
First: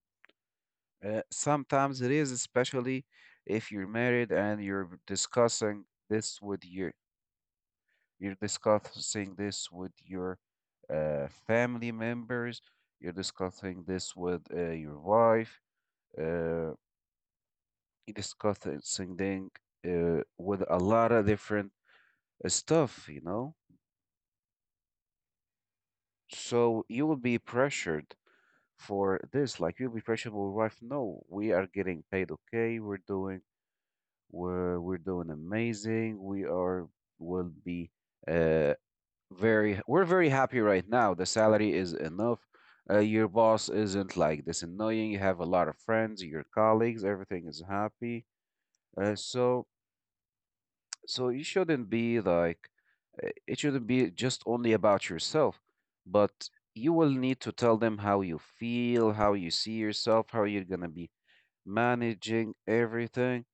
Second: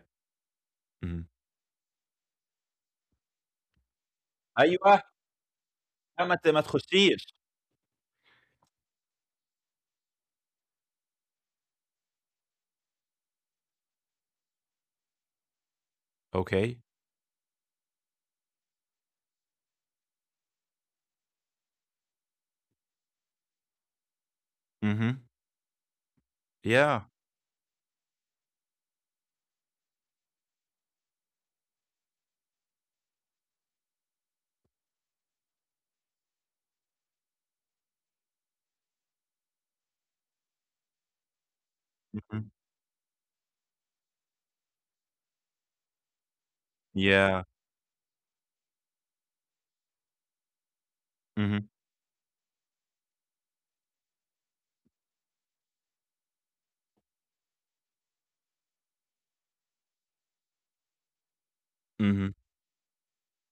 [SPEAKER 2] Mhm.
[SPEAKER 1] Sometimes it is, especially if you're married and you're
[SPEAKER 2] أيوة
[SPEAKER 1] discussing
[SPEAKER 2] لا
[SPEAKER 1] this with
[SPEAKER 2] ما
[SPEAKER 1] your
[SPEAKER 2] تخشيش.
[SPEAKER 1] you're discussing this with your family members. You're discussing this with your wife. Uh,
[SPEAKER 2] Okay.
[SPEAKER 1] you're discussing thing, with a lot of different stuff, you know?
[SPEAKER 2] Mm-hmm.
[SPEAKER 1] So you
[SPEAKER 2] Yeah.
[SPEAKER 1] will be pressured for this. Like you'll be pressured with your wife. No, we are getting paid okay. We're doing amazing. We are will be uh, very, we're very happy right now, the salary is enough,
[SPEAKER 2] Hmm.
[SPEAKER 1] your boss isn't like this annoying, you have a lot of friends, your colleagues,
[SPEAKER 2] Yeah.
[SPEAKER 1] everything is happy. uh, so so you
[SPEAKER 2] Mm-hmm.
[SPEAKER 1] shouldn't be like it shouldn't be just only about yourself, but you will need to tell them how you feel, how you see yourself, how you're going to be
[SPEAKER 2] Mm-hmm.
[SPEAKER 1] managing everything.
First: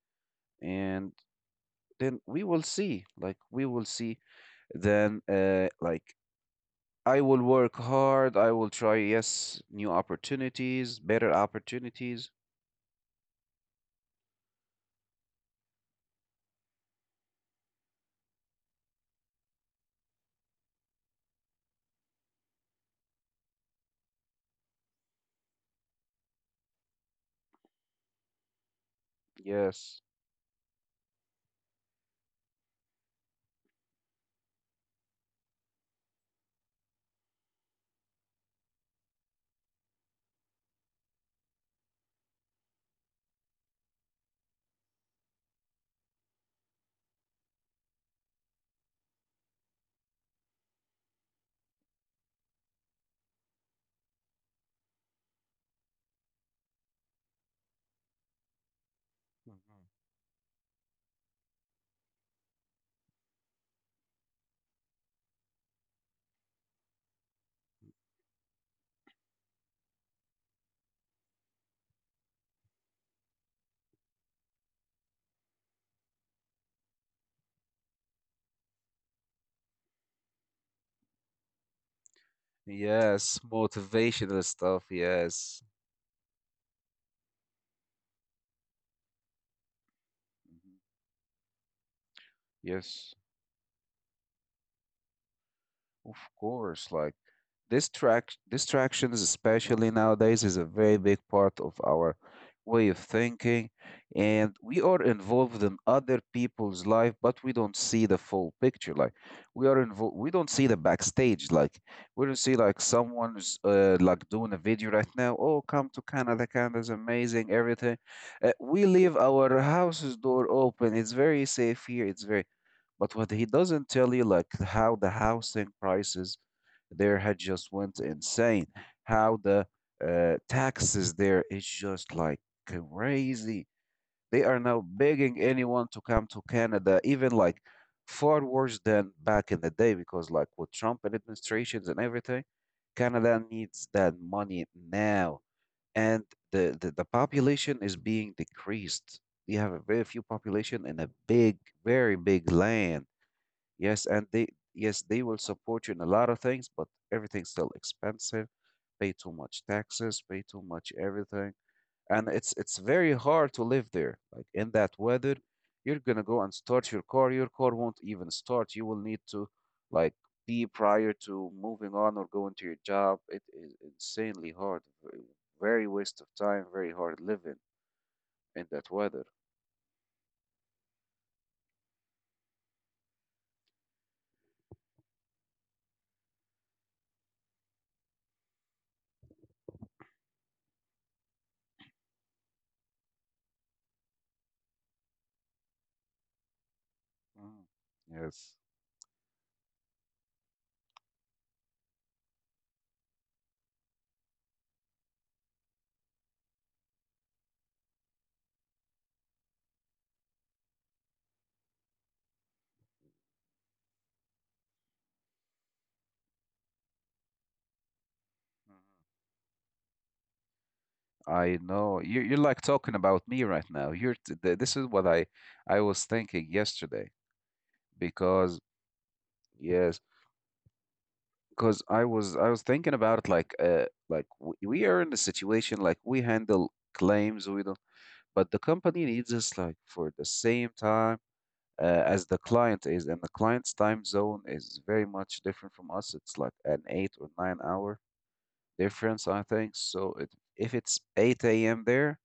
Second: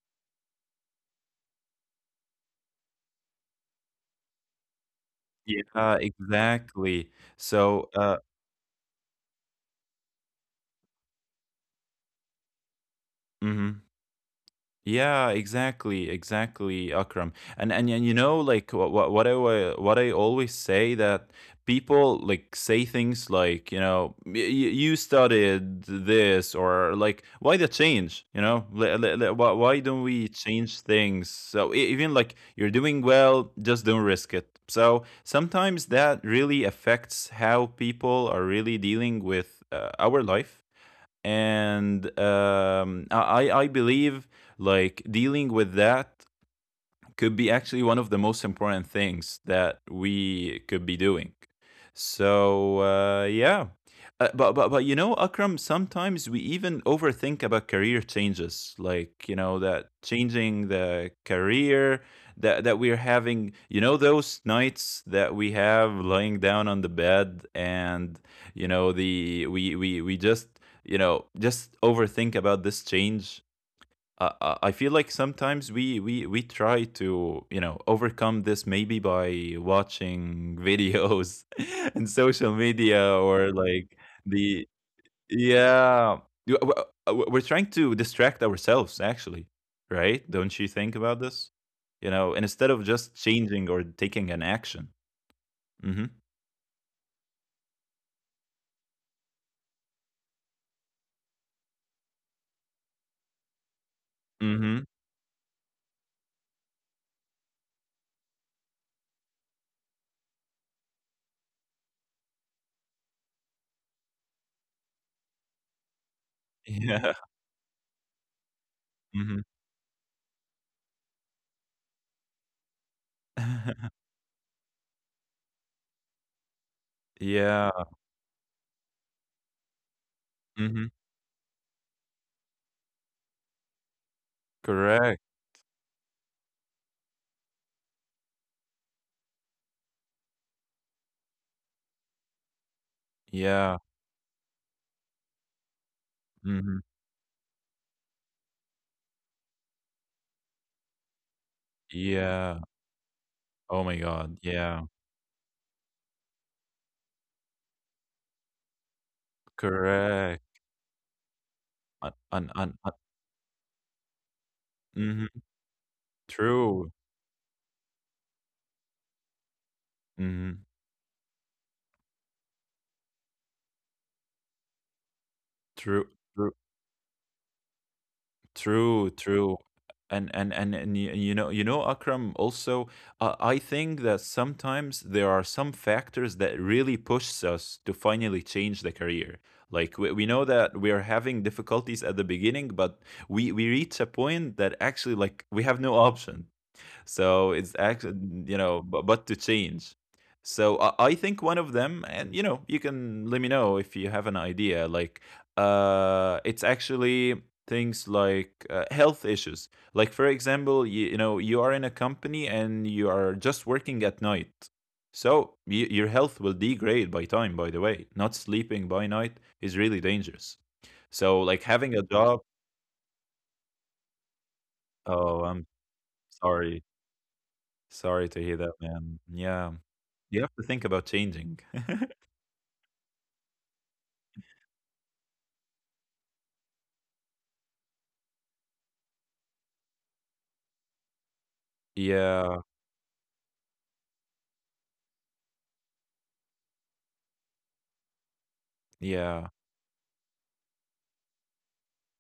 [SPEAKER 1] And then we will see, like we will see then
[SPEAKER 2] Yeah.
[SPEAKER 1] like
[SPEAKER 2] Exactly.
[SPEAKER 1] I will work
[SPEAKER 2] So.
[SPEAKER 1] hard. I will try, yes, new opportunities, better opportunities.
[SPEAKER 2] Mhm. Yeah, exactly, exactly, Akram. And you know, like what I what I always say that people like say things like you know you studied this or like why the change you know why
[SPEAKER 1] Yes.
[SPEAKER 2] don't we change things so even like you're doing well just don't risk it so sometimes that really affects how people are really dealing with our life, and I believe like dealing with that could be actually one of the most important things that we could be doing. So yeah, but you know, Akram, sometimes we even overthink about career changes, like you know
[SPEAKER 1] Mhm.
[SPEAKER 2] that changing the career that we're having. You know those nights that we have lying down on the bed, and you know the we just you know just overthink about this change. I feel like sometimes we try to you know overcome this maybe by watching videos [LAUGHS] and social media
[SPEAKER 1] Yes.
[SPEAKER 2] or like
[SPEAKER 1] Motivational
[SPEAKER 2] the
[SPEAKER 1] stuff. Yes.
[SPEAKER 2] yeah. You- w- we're trying to distract ourselves actually, right? Don't
[SPEAKER 1] Mhm.
[SPEAKER 2] you think about this, you know, instead of
[SPEAKER 1] Yes.
[SPEAKER 2] just changing or taking an action. Mm-hmm.
[SPEAKER 1] Of course. Like, distractions, especially nowadays, is a very big part of our way of thinking, and we
[SPEAKER 2] Mm-hmm.
[SPEAKER 1] are involved in other people's life, but we don't see the full picture. Like we are involved, we don't see the backstage. Like we don't see like someone's like doing a video right now. Oh, come to Canada, Canada's
[SPEAKER 2] Yeah.
[SPEAKER 1] amazing, everything. We leave
[SPEAKER 2] Mm-hmm.
[SPEAKER 1] our house's door open. It's very safe here. It's very, but what he doesn't
[SPEAKER 2] [LAUGHS]
[SPEAKER 1] tell you, like how the housing prices there had just
[SPEAKER 2] Yeah.
[SPEAKER 1] went insane, how the
[SPEAKER 2] Mm-hmm.
[SPEAKER 1] taxes there is just like crazy. They are now
[SPEAKER 2] Correct.
[SPEAKER 1] begging anyone to come to Canada, even like far worse than back in the day, because like with Trump and administrations and everything, Canada
[SPEAKER 2] Yeah.
[SPEAKER 1] needs that money now. And
[SPEAKER 2] Mm-hmm.
[SPEAKER 1] the population is being decreased. You have a very few population in a big, very big
[SPEAKER 2] Yeah.
[SPEAKER 1] land.
[SPEAKER 2] Oh my
[SPEAKER 1] Yes, and
[SPEAKER 2] god,
[SPEAKER 1] they
[SPEAKER 2] yeah.
[SPEAKER 1] yes, they will support you in a lot of things, but everything's still expensive. Pay too much taxes,
[SPEAKER 2] Correct.
[SPEAKER 1] pay too much everything.
[SPEAKER 2] Un
[SPEAKER 1] And
[SPEAKER 2] un un
[SPEAKER 1] it's
[SPEAKER 2] un.
[SPEAKER 1] very hard to live there. Like in that weather,
[SPEAKER 2] Mhm.
[SPEAKER 1] you're gonna go and start
[SPEAKER 2] True.
[SPEAKER 1] your car. Your car won't even start. You will need to like
[SPEAKER 2] Mhm.
[SPEAKER 1] be prior to moving on or going to your job. It is insanely hard. Very
[SPEAKER 2] True,
[SPEAKER 1] waste of
[SPEAKER 2] true,
[SPEAKER 1] time, very hard living in that
[SPEAKER 2] true,
[SPEAKER 1] weather.
[SPEAKER 2] true. And y you know Akram, also, I think that sometimes there are some factors that really pushes us to finally change the career. Like, we know that we are having difficulties at the beginning, but we reach a point that actually, like, we have no [LAUGHS] option. So
[SPEAKER 1] Mm.
[SPEAKER 2] it's actually,
[SPEAKER 1] Yes.
[SPEAKER 2] you know, but to change. So I think one of them, and you know, you can let me know if you have an idea. Like, it's actually things like health issues. Like, for example, you know, you are in a company and you are just working at night. So your health will degrade by time, by the way. Not sleeping by night is really dangerous. So,
[SPEAKER 1] I
[SPEAKER 2] like, having
[SPEAKER 1] know
[SPEAKER 2] a
[SPEAKER 1] you you're
[SPEAKER 2] job,
[SPEAKER 1] like talking about me right now. This is what
[SPEAKER 2] oh, I'm
[SPEAKER 1] I was thinking
[SPEAKER 2] sorry.
[SPEAKER 1] yesterday
[SPEAKER 2] Sorry to
[SPEAKER 1] because
[SPEAKER 2] hear that, man. Yeah.
[SPEAKER 1] yes,
[SPEAKER 2] You have to think about changing.
[SPEAKER 1] because
[SPEAKER 2] [LAUGHS]
[SPEAKER 1] I was thinking about it like we are in a situation like we handle claims we don't, but the company needs us like for the same time, as the
[SPEAKER 2] Yeah,
[SPEAKER 1] client is, and the client's time zone is very much different from us. It's like an 8 or 9 hour difference, I
[SPEAKER 2] yeah,
[SPEAKER 1] think. So it, if it's 8 a.m. there,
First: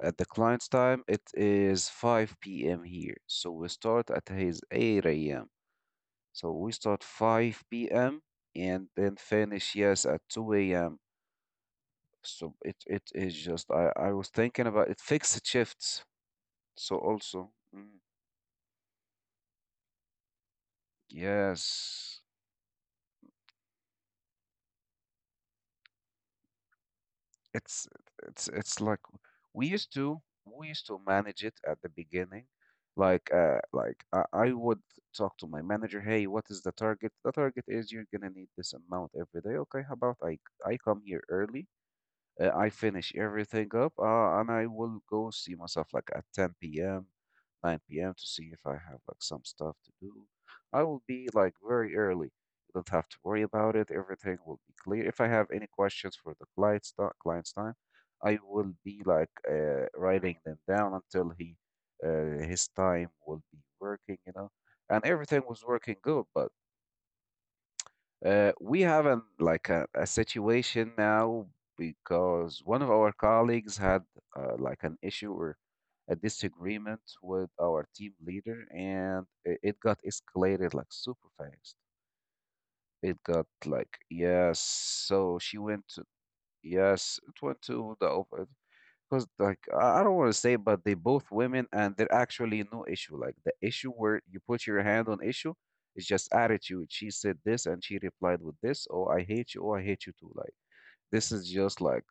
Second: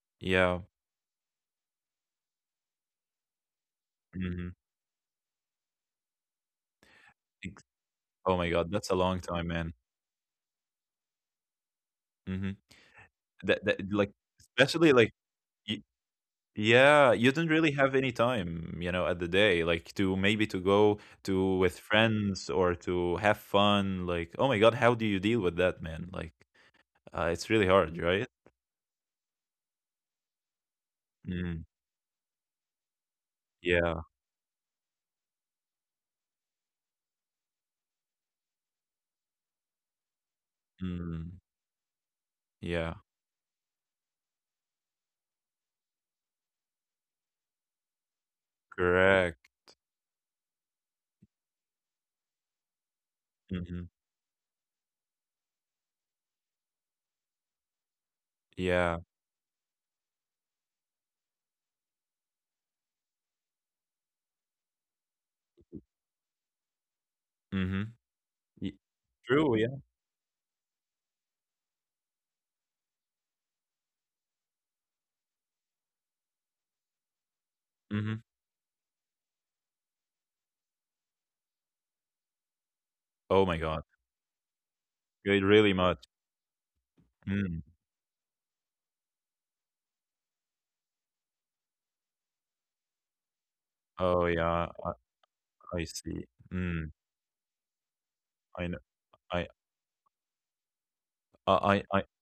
[SPEAKER 1] at the
[SPEAKER 2] yeah.
[SPEAKER 1] client's time, it is 5 p.m. here. So we start at
[SPEAKER 2] Mhm.
[SPEAKER 1] his 8 a.m. So we start 5 p.m.
[SPEAKER 2] Oh my god, that's
[SPEAKER 1] and
[SPEAKER 2] a long
[SPEAKER 1] then
[SPEAKER 2] time, man.
[SPEAKER 1] finish, yes, at 2 a.m. So
[SPEAKER 2] Mhm.
[SPEAKER 1] it is
[SPEAKER 2] That
[SPEAKER 1] just,
[SPEAKER 2] that like,
[SPEAKER 1] I was thinking about
[SPEAKER 2] especially,
[SPEAKER 1] it,
[SPEAKER 2] like,
[SPEAKER 1] fixed
[SPEAKER 2] y
[SPEAKER 1] shifts. So
[SPEAKER 2] yeah, you don't
[SPEAKER 1] also,
[SPEAKER 2] really have
[SPEAKER 1] mm,
[SPEAKER 2] any time, at the day, like, to maybe to go to with
[SPEAKER 1] yes.
[SPEAKER 2] friends or to have fun, like, oh my God, how do you deal with that, man? Like, it's really
[SPEAKER 1] it's
[SPEAKER 2] hard, right?
[SPEAKER 1] it's like we used to we used to manage it
[SPEAKER 2] Mm,
[SPEAKER 1] at the beginning,
[SPEAKER 2] yeah,
[SPEAKER 1] like I would talk to my manager, hey what is the target, the target is you're gonna need this amount every day, okay how about I come here
[SPEAKER 2] mm,
[SPEAKER 1] early, I
[SPEAKER 2] yeah,
[SPEAKER 1] finish everything up, and I will go see myself like at 10 p.m., 9 p.m. to see if I have like some
[SPEAKER 2] correct.
[SPEAKER 1] stuff to do. I will be like very early. You don't have to worry about it.
[SPEAKER 2] Mhm,
[SPEAKER 1] Everything will be clear. If I have any questions for the client's time, I will
[SPEAKER 2] yeah,
[SPEAKER 1] be like writing them down until he his time will be working, you know. And everything was working good, but
[SPEAKER 2] mhm.
[SPEAKER 1] we have an
[SPEAKER 2] True, yeah,
[SPEAKER 1] like a situation now, because one of our colleagues had like an issue or a disagreement with our team
[SPEAKER 2] mhm.
[SPEAKER 1] leader, and it got escalated like super fast. It
[SPEAKER 2] Oh
[SPEAKER 1] got
[SPEAKER 2] my God.
[SPEAKER 1] like yes, so
[SPEAKER 2] It
[SPEAKER 1] she
[SPEAKER 2] really
[SPEAKER 1] went
[SPEAKER 2] much.
[SPEAKER 1] to yes, it went
[SPEAKER 2] Mm.
[SPEAKER 1] to the over, because like I don't want to say, but they both women and they're actually no issue. Like the issue where
[SPEAKER 2] Oh
[SPEAKER 1] you
[SPEAKER 2] yeah,
[SPEAKER 1] put your
[SPEAKER 2] I
[SPEAKER 1] hand on issue
[SPEAKER 2] I
[SPEAKER 1] is
[SPEAKER 2] see.
[SPEAKER 1] just
[SPEAKER 2] Mm.
[SPEAKER 1] attitude. She said this and she replied with
[SPEAKER 2] I know.
[SPEAKER 1] this, oh I
[SPEAKER 2] I
[SPEAKER 1] hate you, oh I hate you too. Like this is just
[SPEAKER 2] I
[SPEAKER 1] like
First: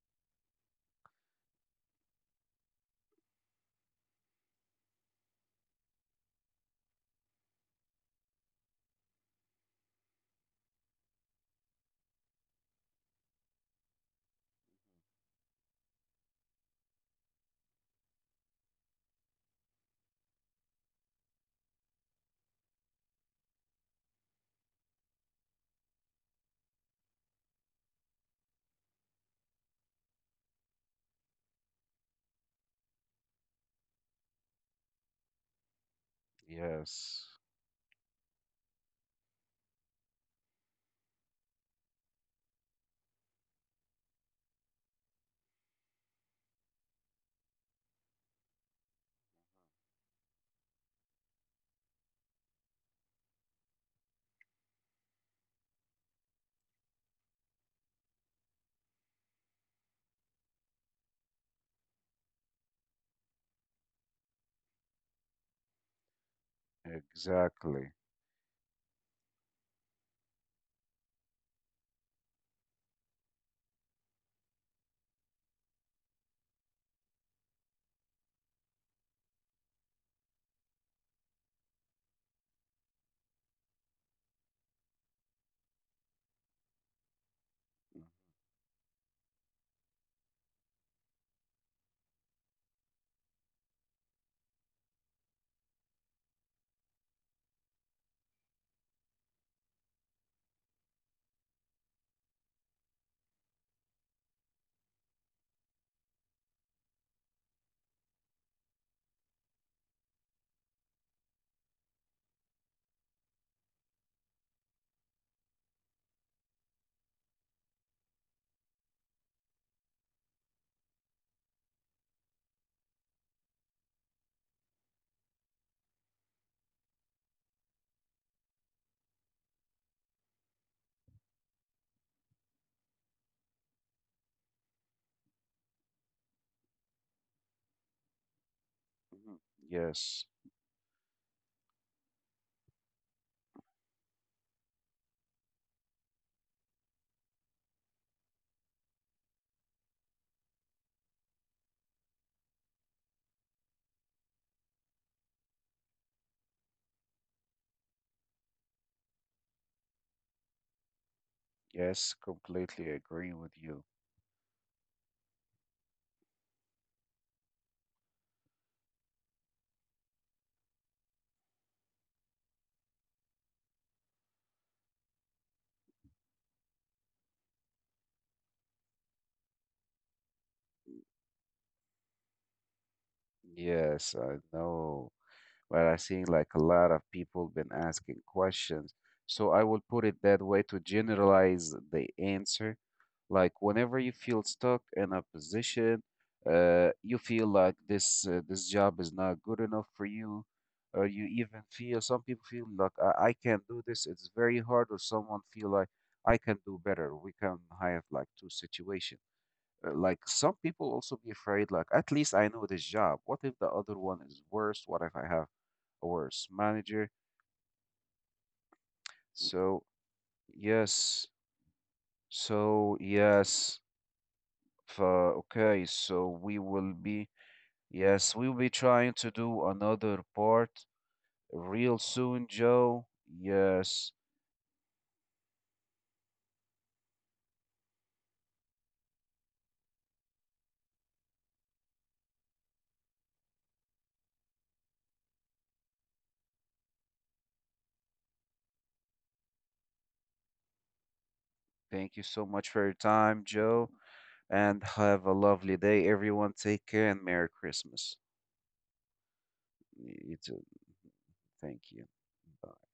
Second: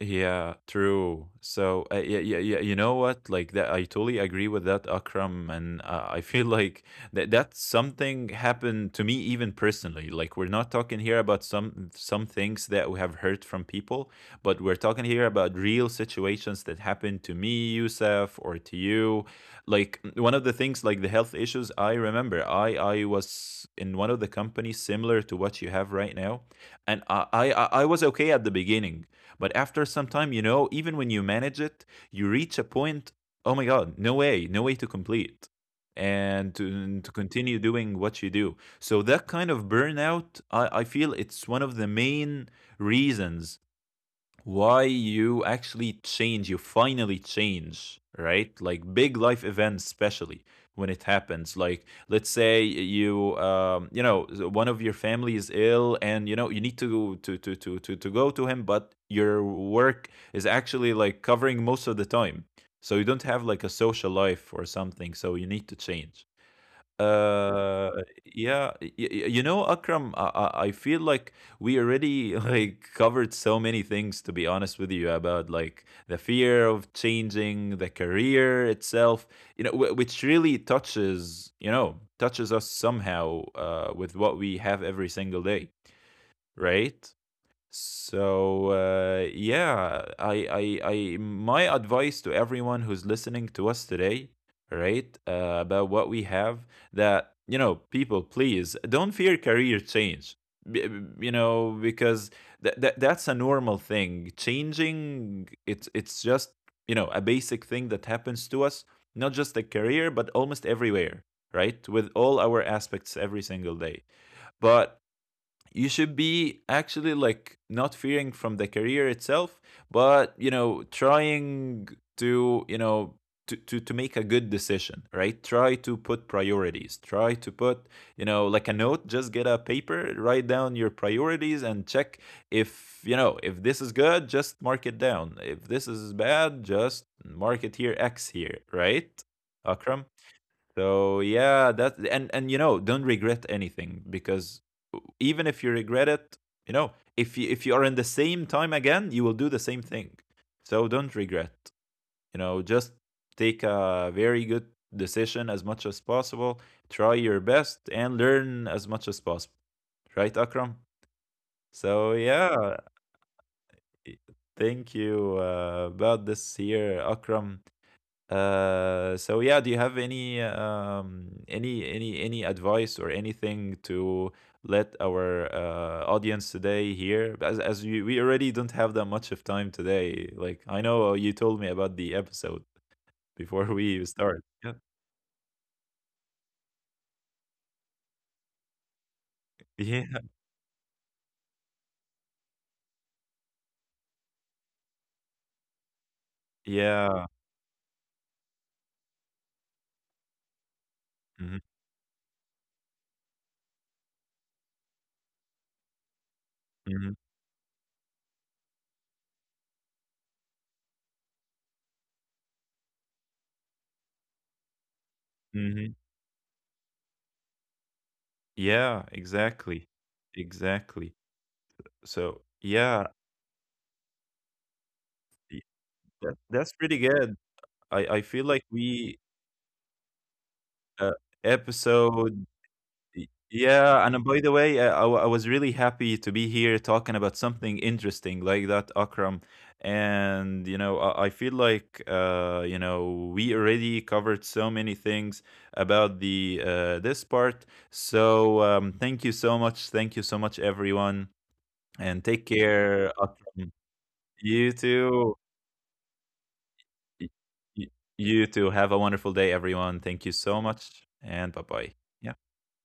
[SPEAKER 2] Yeah, true. So, yeah, yeah, yeah. You know what? Like that, I totally agree with that, Akram. And I feel [LAUGHS] like that's something happened to me even personally. Like we're not talking here about some things that we have heard from people, but we're talking here about real situations that happened to me, Yusuf, or to you. Like one of the things, like the health issues. I remember, I was in one of the companies similar to what you have right now, and I was okay at the beginning, but after some time, even when you manage it, you reach a point, oh my God, no way, no way to complete and to
[SPEAKER 1] yes,
[SPEAKER 2] continue doing what you do. So that kind of burnout, I feel it's one of the main reasons why you actually change, you finally change, right? Like big life events, especially when it happens. Like, let's say you, one of your family is ill, and you know you need to go to him, but your work is actually like covering most of the time, so you don't have like a social life or something. So you need to change.
[SPEAKER 1] exactly.
[SPEAKER 2] Uh, yeah, you know, Akram, I feel like we already [LAUGHS] like covered so many things, to be honest with you, about like the fear of changing the career itself, you know, which really touches us somehow, with what we have every single day, right? So yeah, my advice to everyone who's listening to us today, right, about what we have, that you know, people, please don't fear career change. You know, because that's a normal thing. Changing, it's just a basic thing that happens to us, not just a career, but almost everywhere, right, with all our aspects every single day. But you should be actually like not fearing from the career itself, but trying to you know to make a good decision, right? Try to put priorities, try to put, like a note. Just get a paper, write down your priorities and check if you know if this is good, just mark it down. If this is bad, just mark it here, x here, right,
[SPEAKER 1] Mhm.
[SPEAKER 2] Akram?
[SPEAKER 1] Yes.
[SPEAKER 2] So yeah, that, and don't regret anything, because even if you regret it, if you are in the same time again, you will do the same thing. So don't regret. Just take a very good decision as much as possible, try your best and learn as much as possible. Right, Akram?
[SPEAKER 1] Yes,
[SPEAKER 2] So yeah,
[SPEAKER 1] completely agree with you.
[SPEAKER 2] thank you, about this here, Akram. So yeah, do you have any advice or anything to let our audience today hear? As we already don't have that much of time today. Like I know you told me about the episode before we
[SPEAKER 1] Yes, I
[SPEAKER 2] start. Yeah,
[SPEAKER 1] know. But I see like a lot of people been asking questions. So I will put
[SPEAKER 2] yeah,
[SPEAKER 1] it that way to generalize the answer. Like whenever you feel stuck in a position, you
[SPEAKER 2] yeah,
[SPEAKER 1] feel like this job is not good enough for you, or you even
[SPEAKER 2] hmm,
[SPEAKER 1] feel, some people feel like I can't do this. It's very hard, or someone feel like I can do better.
[SPEAKER 2] hmm,
[SPEAKER 1] We can have like two situation. Like some people also be afraid, like at least I know this job. What if the other one is worse? What if I have
[SPEAKER 2] hmm,
[SPEAKER 1] a worse manager?
[SPEAKER 2] yeah.
[SPEAKER 1] So
[SPEAKER 2] Exactly, exactly.
[SPEAKER 1] yes,
[SPEAKER 2] So
[SPEAKER 1] so
[SPEAKER 2] yeah,
[SPEAKER 1] yes.
[SPEAKER 2] y-
[SPEAKER 1] Okay, so
[SPEAKER 2] that,
[SPEAKER 1] we
[SPEAKER 2] that's
[SPEAKER 1] will
[SPEAKER 2] pretty
[SPEAKER 1] be
[SPEAKER 2] good. I
[SPEAKER 1] yes, we'll
[SPEAKER 2] feel
[SPEAKER 1] be
[SPEAKER 2] like
[SPEAKER 1] trying
[SPEAKER 2] we.
[SPEAKER 1] to do another part
[SPEAKER 2] Uh,
[SPEAKER 1] real soon,
[SPEAKER 2] episode.
[SPEAKER 1] Joe. Yes.
[SPEAKER 2] Yeah, and by the way, I was really happy to be here talking about something interesting like that, Akram. And I feel like we already covered so many things about the this part. So thank you so much, thank you so much, everyone,
[SPEAKER 1] Thank you
[SPEAKER 2] and
[SPEAKER 1] so
[SPEAKER 2] take
[SPEAKER 1] much for your
[SPEAKER 2] care,
[SPEAKER 1] time,
[SPEAKER 2] Akram.
[SPEAKER 1] Joe.
[SPEAKER 2] You
[SPEAKER 1] And have a
[SPEAKER 2] too.
[SPEAKER 1] lovely day, everyone. Take care and
[SPEAKER 2] Y-
[SPEAKER 1] Merry
[SPEAKER 2] y-
[SPEAKER 1] Christmas.
[SPEAKER 2] You too. Have a wonderful day, everyone. Thank
[SPEAKER 1] You
[SPEAKER 2] you
[SPEAKER 1] too.
[SPEAKER 2] so much, and bye
[SPEAKER 1] Thank
[SPEAKER 2] bye.
[SPEAKER 1] you. Bye.